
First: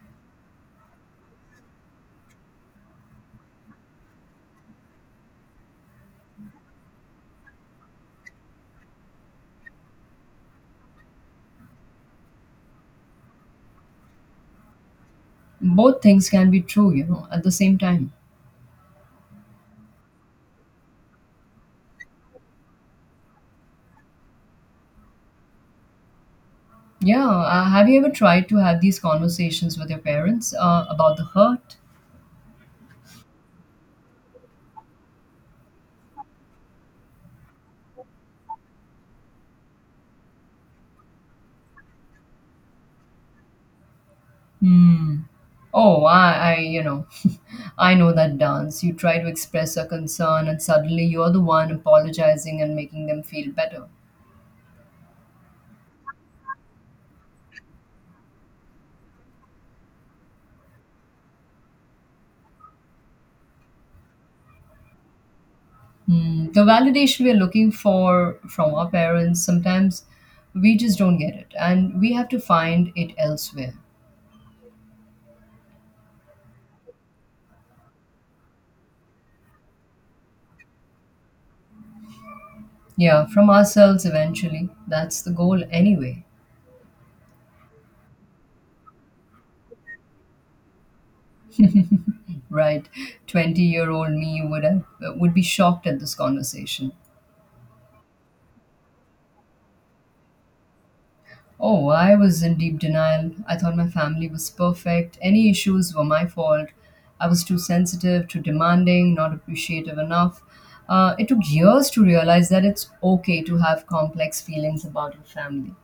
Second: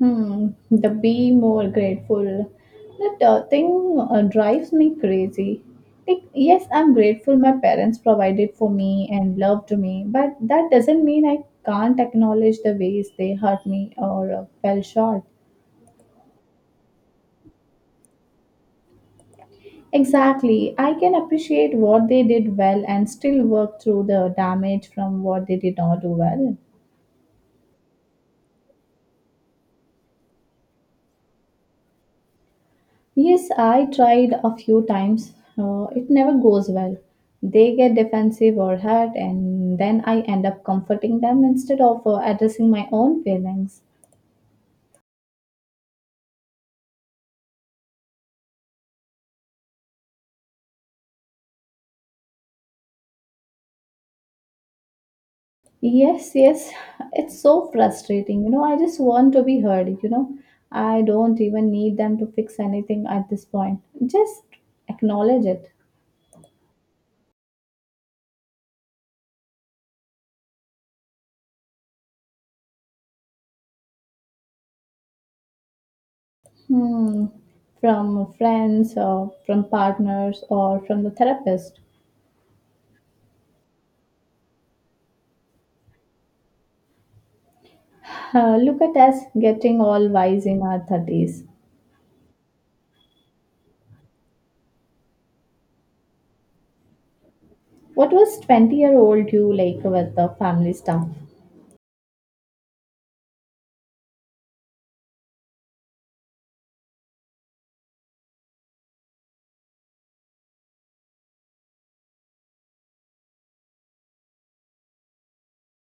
Speaker 1: Hmm, the be more grateful. That uh, thing uh, drives me crazy. Like, yes, I'm grateful my parents provided for me and loved me, but that doesn't mean I can't acknowledge the ways they hurt me or uh, fell short.
Speaker 2: Both things can be true, you know, at the same time.
Speaker 1: Exactly. I can appreciate what they did well and still work through the damage from what they did not do well.
Speaker 2: Yeah, uh, have you ever tried to have these conversations with your parents uh, about the hurt?
Speaker 1: Yes, I tried a few times. Uh, it never goes well. They get defensive or hurt, and then I end up comforting them instead of uh, addressing my own feelings.
Speaker 2: Hmm. Oh, I, I, you know, I know that dance. You try to express a concern, and suddenly you're the one apologizing and making them feel better.
Speaker 1: Yes, yes, it's so frustrating. You know, I just want to be heard. You know, I don't even need them to fix anything at this point. Just acknowledge it.
Speaker 2: Hmm. The validation we're looking for from our parents, sometimes we just don't get it, and we have to find it elsewhere.
Speaker 1: Hmm, from friends or from partners or from the therapist.
Speaker 2: Yeah, from ourselves eventually. That's the goal, anyway.
Speaker 1: Uh, look at us getting all wise in our thirties.
Speaker 2: Right. twenty-year-old me would have would be shocked at this conversation.
Speaker 1: What was twenty year old you like with the family stuff?
Speaker 2: Oh, I was in deep denial. I thought my family was perfect. Any issues were my fault. I was too sensitive, too demanding, not appreciative enough. Uh, it took years to realize that it's okay to have complex feelings about your family.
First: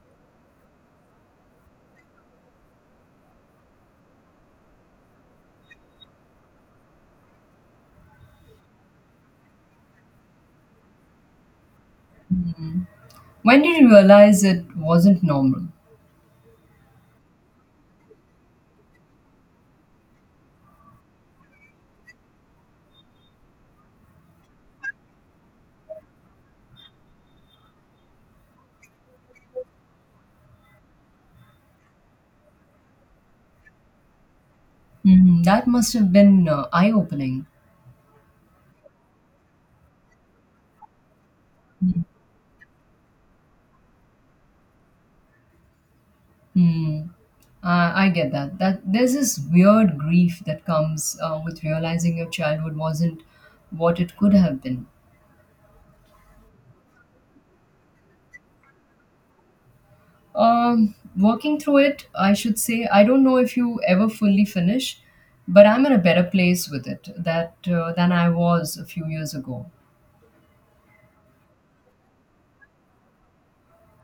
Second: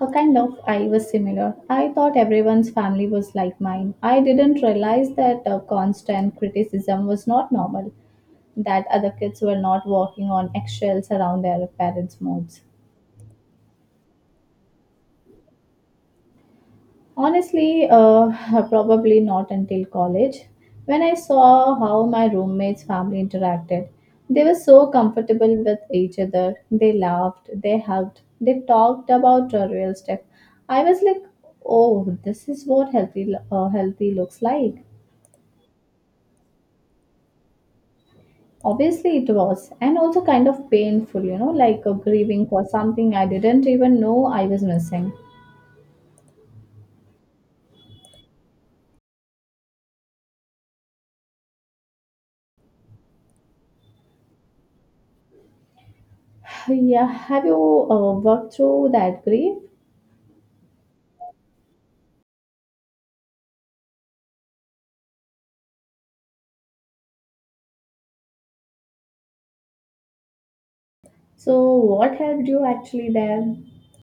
Speaker 1: A kind of, I was similar. I thought everyone's family was like mine. I didn't realize that uh, constant criticism was not normal, that other kids were not walking on eggshells around their parents' moods.
Speaker 2: When did you realize it wasn't normal?
Speaker 1: Honestly, uh, probably not until college. When I saw how my roommates' family interacted, they were so comfortable with each other. They laughed, they hugged, they talked about uh, real stuff. I was like, oh, this is what healthy, lo- uh, healthy looks like.
Speaker 2: Hmm, that must have been uh, eye opening.
Speaker 1: Obviously, it was, and also kind of painful, you know, like uh, grieving for something I didn't even know I was missing.
Speaker 2: Hmm. Uh, I get that. That there's this weird grief that comes uh, with realizing your childhood wasn't what it could have been.
Speaker 1: Yeah, have you uh, worked through that grief?
Speaker 2: Um, working through it, I should say, I don't know if you ever fully finish, but I'm in a better place with it that uh, than I was a few years ago.
Speaker 1: So, what helped you actually there?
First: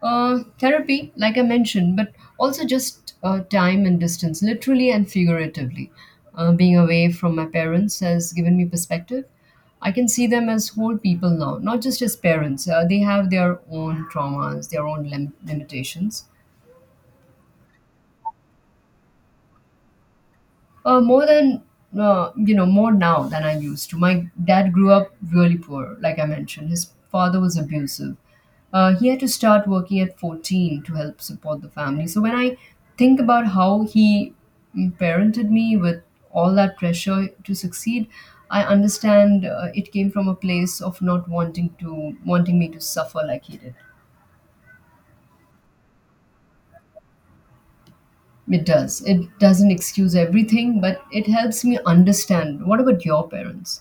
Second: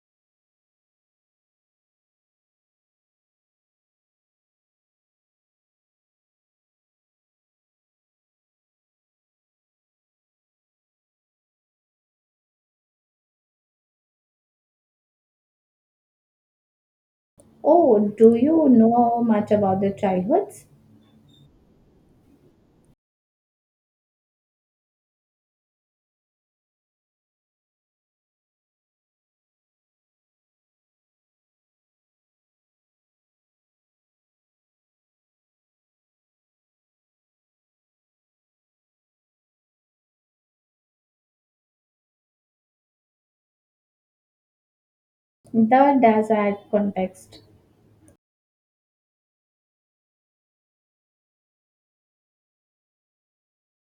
Speaker 2: Uh, therapy, like I mentioned, but also just uh, time and distance, literally and figuratively. Uh, being away from my parents has given me perspective. I can see them as whole people now, not just as parents. Uh, they have their own traumas, their own lim- limitations.
Speaker 1: Oh, do you know much about the childhoods?
Speaker 2: Uh, more than uh, You know, more now than I used to. My dad grew up really poor, like I mentioned. His father was abusive. Uh, he had to start working at fourteen to help support the family. So when I think about how he mm, parented me with all that pressure to succeed, I understand uh, it came from a place of not wanting to wanting me to suffer like he did.
Speaker 1: The desert context.
Speaker 2: It does. It doesn't excuse everything, but it helps me understand. What about your parents?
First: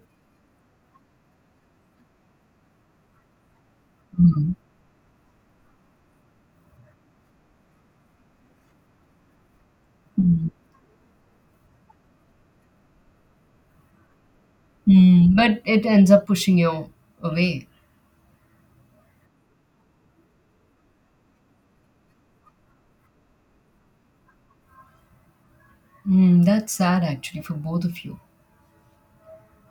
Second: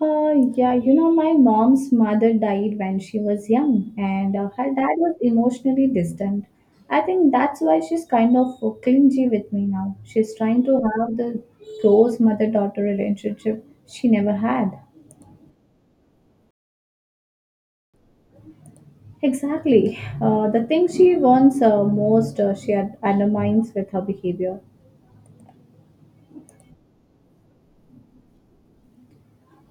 Speaker 1: Uh, yeah, you know, my mom's mother died when she was young, and uh,
Speaker 2: Mhm.
Speaker 1: her dad was emotionally distant. I think that's why she's kind of clingy with me now. She's trying to have the close mother daughter relationship she never had.
Speaker 2: Mm, but it ends up pushing you away.
Speaker 1: Exactly. Uh, the thing she wants uh, most, uh, she ad- undermines with her behavior.
Speaker 2: Mm, that's sad actually for both of you.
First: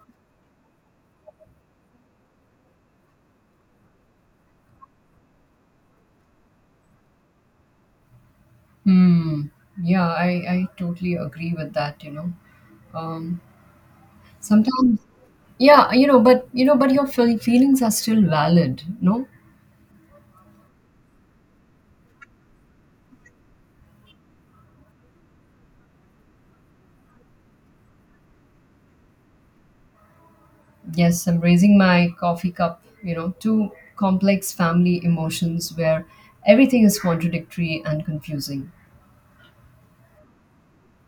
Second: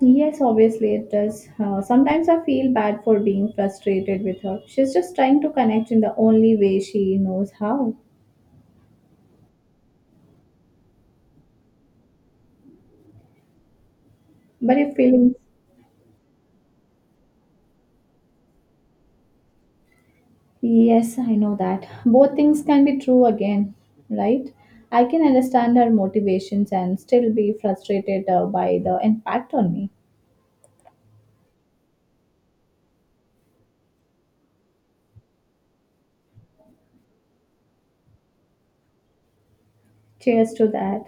Speaker 1: Yes, obviously it does. Uh, sometimes I feel bad for being frustrated with her. She's just trying to connect in the only way she knows how.
Speaker 2: Mm, yeah, I, I totally agree with that, you know. Um,
Speaker 1: But if
Speaker 2: sometimes,
Speaker 1: feelings,
Speaker 2: yeah, you know, but you know, but your feel feelings are still valid, no?
Speaker 1: yes, I know that. Both things can be true again, right? I can understand her motivations and still be frustrated uh, by the impact on me.
Speaker 2: Yes, I'm raising my coffee cup, you know, to complex family emotions where everything is contradictory and confusing.
Speaker 1: Cheers to that.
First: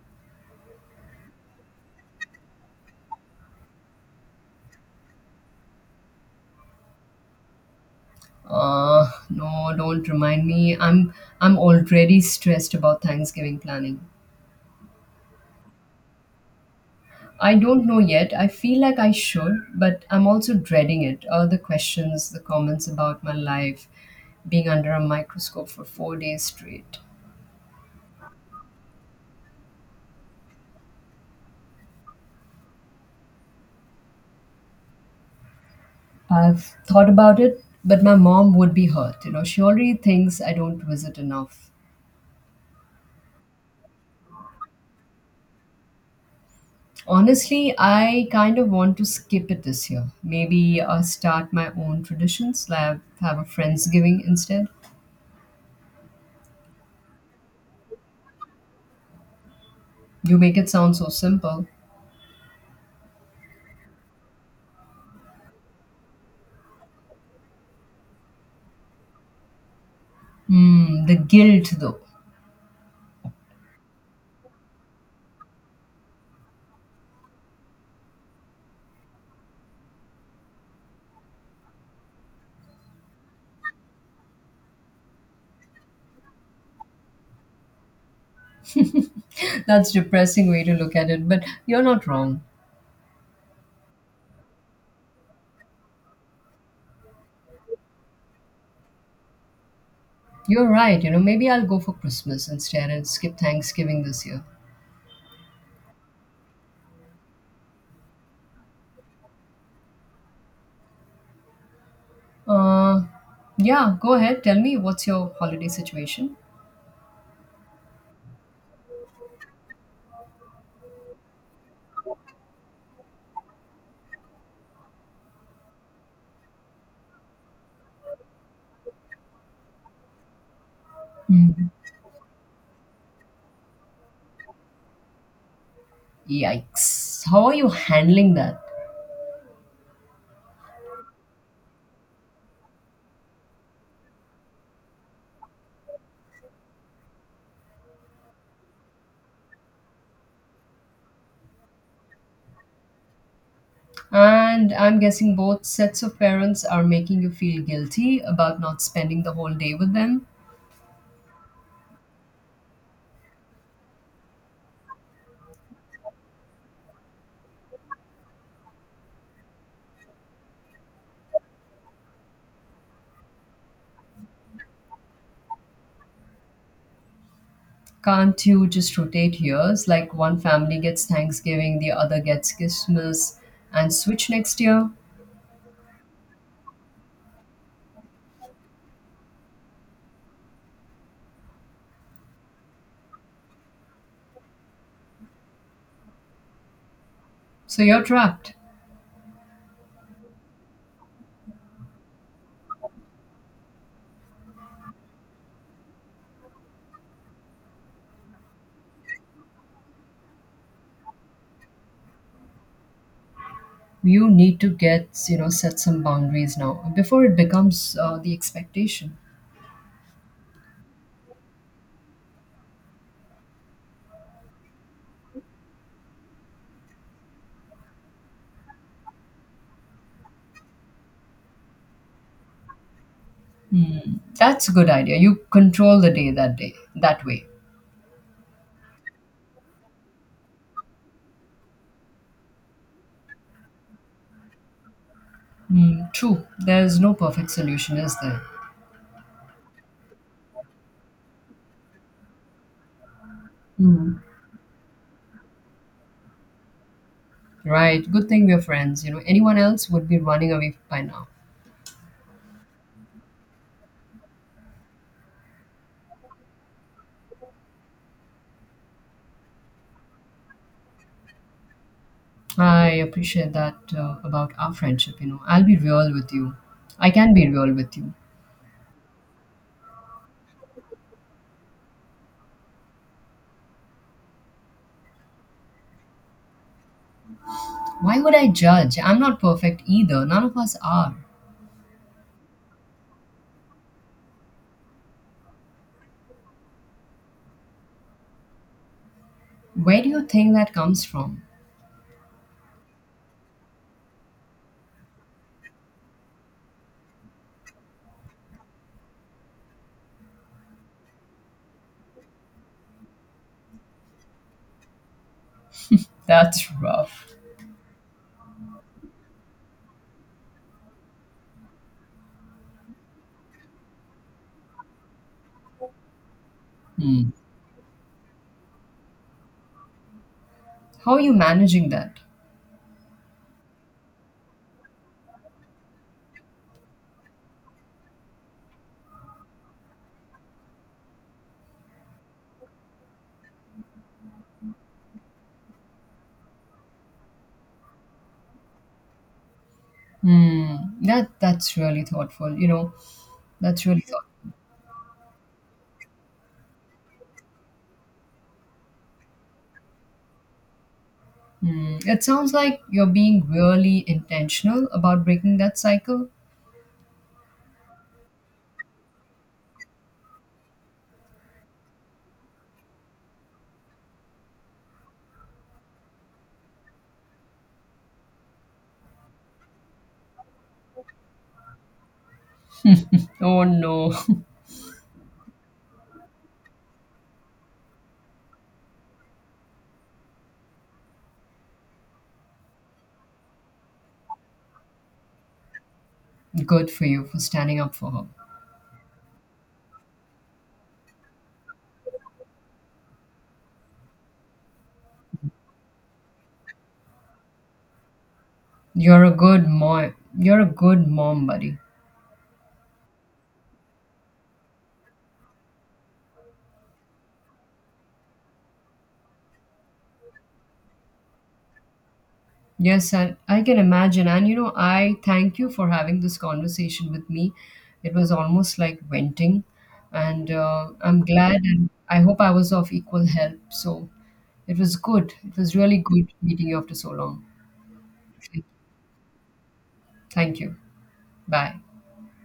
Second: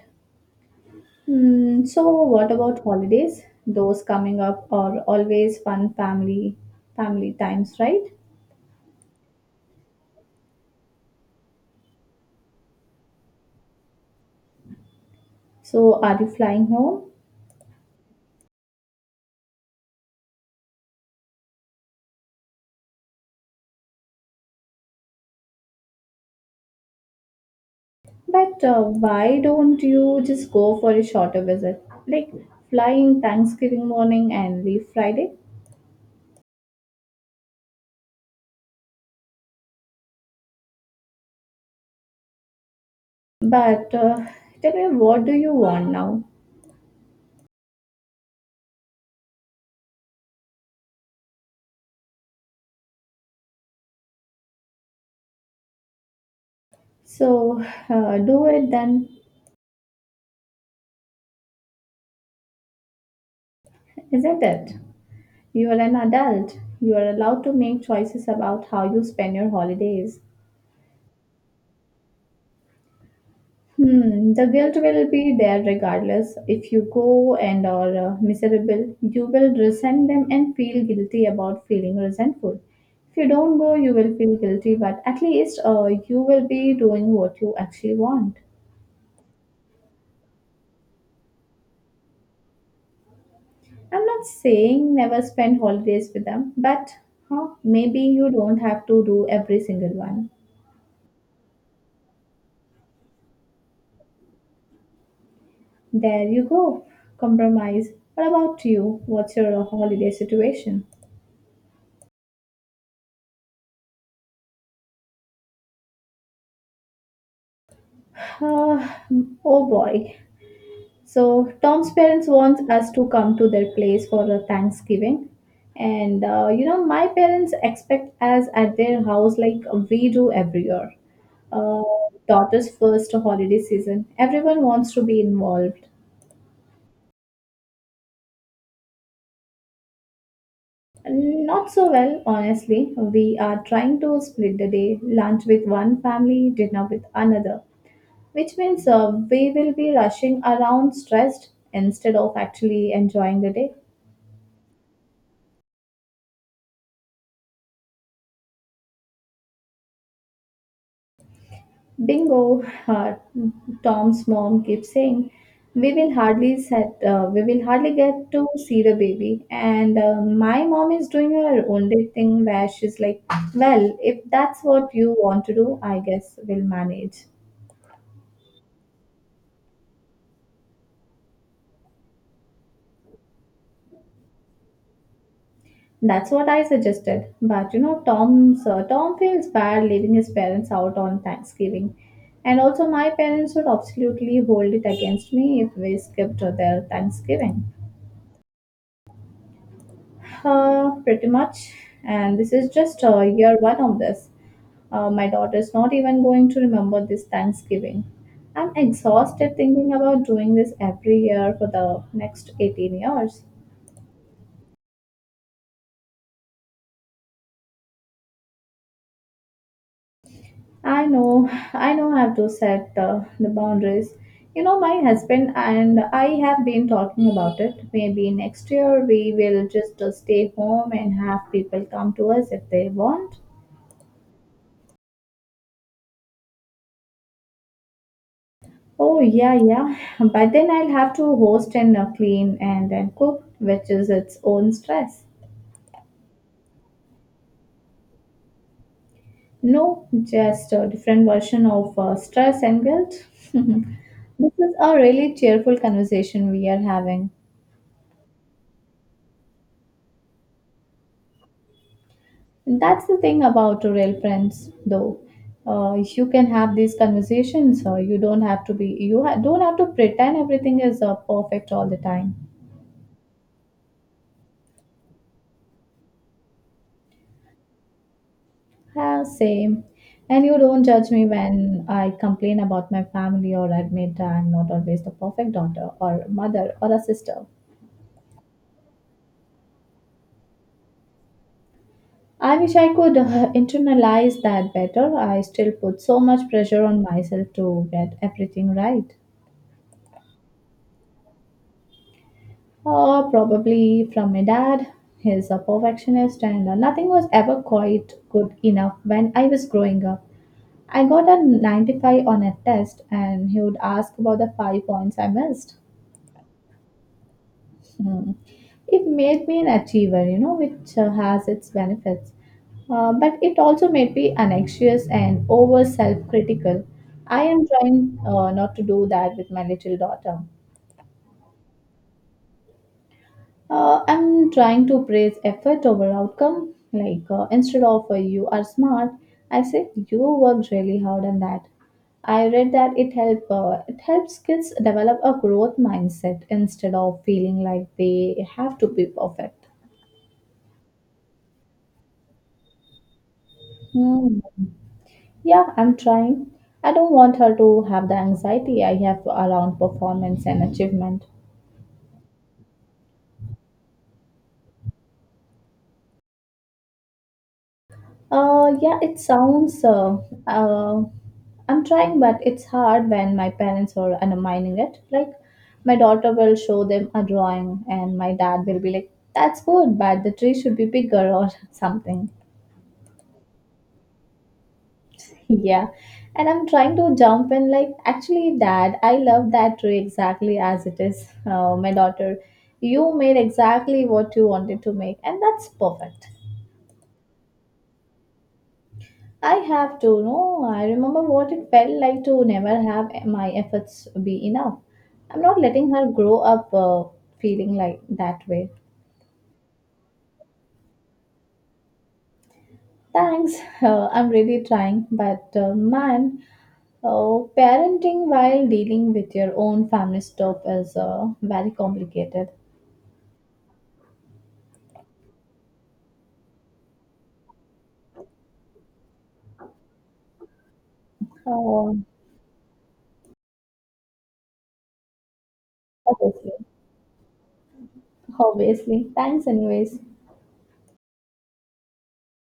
Speaker 1: Hmm. So, what about holidays? Those coming up are always fun family family times, right?
Speaker 2: Uh, no, don't remind me. I'm I'm already stressed about Thanksgiving planning.
Speaker 1: So, are you flying home?
Speaker 2: I don't know yet. I feel like I should, but I'm also dreading it. All the questions, the comments about my life, being under a microscope for four days straight.
Speaker 1: But uh, why don't you just go for a shorter visit? Like flying Thanksgiving morning and leave Friday?
Speaker 2: I've thought about it, but my mom would be hurt. You know, she already thinks I don't visit enough.
Speaker 1: But uh, tell me, what do you want now?
Speaker 2: Honestly, I kind of want to skip it this year. Maybe uh, start my own traditions, like have a Friendsgiving instead.
Speaker 1: So uh, do it then,
Speaker 2: You make it sound so simple.
Speaker 1: isn't it? You are an adult. You are allowed to make choices about how you spend your holidays.
Speaker 2: Mm, the guilt, though.
Speaker 1: Hmm, the guilt will be there regardless. If you go and are uh, miserable, you will resent them and feel guilty about feeling resentful. If you don't go, you will feel guilty, but at least uh, you will be doing what you actually want.
Speaker 2: That's depressing way to look at it, but you're not wrong.
Speaker 1: I'm not saying never spend holidays with them, but huh, maybe you don't have to do every single one.
Speaker 2: You're right. You know, maybe I'll go for Christmas instead and skip Thanksgiving this year.
Speaker 1: There you go. Compromise. What about you? What's your holiday situation?
Speaker 2: Uh, yeah, go ahead. Tell me what's your holiday situation?
Speaker 1: Uh, oh boy. So Tom's parents want us to come to their place for a Thanksgiving, and uh, you know my parents expect us at their house like we do every year.
Speaker 2: Mm.
Speaker 1: Uh, Daughter's first holiday season. Everyone wants to be involved.
Speaker 2: Yikes. How are you handling that?
Speaker 1: Not so well, honestly. We are trying to split the day, lunch with one family, dinner with another, which means uh, we will be rushing around stressed instead of actually enjoying the day.
Speaker 2: And I'm guessing both sets of parents are making you feel guilty about not spending the whole day with them.
Speaker 1: Bingo, uh, Tom's mom keeps saying, "We will hardly set, uh, we will hardly get to see the baby." And uh, my mom is doing her own day thing where she's like, "Well, if that's what you want to do, I guess we'll manage."
Speaker 2: Can't you just rotate years? Like one family gets Thanksgiving, the other gets Christmas, and switch next year?
Speaker 1: That's what I suggested. But you know, Tom's uh, Tom feels bad leaving his parents out on Thanksgiving, and also my parents would absolutely hold it against me if we skipped their Thanksgiving.
Speaker 2: So you're trapped.
Speaker 1: Uh, pretty much. And this is just uh, year one of this. Uh, my daughter's not even going to remember this Thanksgiving. I'm exhausted thinking about doing this every year for the next eighteen years.
Speaker 2: You need to, get you know, set some boundaries now before it becomes uh, the expectation.
Speaker 1: I know, I know I have to set uh, the boundaries. You know, my husband and I have been talking about it. Maybe next year we will just uh, stay home and have people come to us if they want.
Speaker 2: Hmm, that's a good idea. You control the day that day that way.
Speaker 1: Oh, yeah, yeah. But then I'll have to host and uh, clean and then cook, which is its own stress.
Speaker 2: Hmm, true, there's no perfect solution, is there?
Speaker 1: No, just a different version of uh, stress and guilt.
Speaker 2: Hmm,
Speaker 1: This is a really cheerful conversation we are having.
Speaker 2: right, good thing we're friends. You know, anyone else would be running away by now.
Speaker 1: That's the thing about real friends, though. Uh, you can have these conversations. Uh, you don't have to be. You ha- don't have to pretend everything is uh, perfect all the time.
Speaker 2: I appreciate that uh, about our friendship. You know, i'll be real with you i can be real with you.
Speaker 1: Yeah, same. And you don't judge me when I complain about my family or admit I'm not always the perfect daughter or mother or a sister.
Speaker 2: Why would I judge? I'm not perfect either. None of us are.
Speaker 1: I wish I could uh, internalize that better. I still put so much pressure on myself to get everything right.
Speaker 2: Where do you think that comes from?
Speaker 1: Oh, probably from my dad. He's a perfectionist, and uh, nothing was ever quite good enough when I was growing up. I got a ninety-five on a test, and he would ask about the five points I missed.
Speaker 2: That's rough.
Speaker 1: Mm. It made me an achiever, you know, which uh, has its benefits. Uh, but it also made me anxious and over self critical.
Speaker 2: Mm.
Speaker 1: I am trying uh, not to do that with my little daughter.
Speaker 2: How are you managing that?
Speaker 1: Uh, I'm trying to praise effort over outcome. Like, uh, instead of uh, you are smart, I say you worked really hard on that. I read that it help uh, it helps kids develop a growth mindset instead of feeling like they have to be perfect.
Speaker 2: Mm. That that's really thoughtful. You know, that's really
Speaker 1: Hmm.
Speaker 2: thoughtful.
Speaker 1: Yeah, I'm trying. I don't want her to have the anxiety I have around performance and achievement.
Speaker 2: Mm. It sounds like you're being really intentional about breaking that cycle.
Speaker 1: Uh, yeah, it sounds. Uh, uh, I'm trying, but it's hard when my parents are undermining it. Like, my daughter will show them a drawing, and my dad will be like, "That's good, but the tree should be bigger or something."
Speaker 2: Oh no!
Speaker 1: Yeah. And I'm trying to jump in, like, actually, Dad, I love that tree exactly as it is. Uh, my daughter, you made exactly what you wanted to make, and that's perfect.
Speaker 2: Good for you for standing up for her.
Speaker 1: I have to know, I remember what it felt like to never have my efforts be enough. I'm not letting her grow up uh, feeling like that way.
Speaker 2: You're a good mom. You're a good mom, buddy.
Speaker 1: Thanks. Uh, I'm really trying, but uh, man, uh, parenting while dealing with your own family stuff is uh, very complicated.
Speaker 2: Yes, and I can imagine. And you know, I thank you for having this conversation with me. It was almost like venting, and uh, I'm glad, and
Speaker 1: Uh,
Speaker 2: I hope I was of equal help. So it was good. It was really good
Speaker 1: Obviously,
Speaker 2: meeting you after so long.
Speaker 1: obviously. Thanks, anyways.
Speaker 2: Thank you. Bye.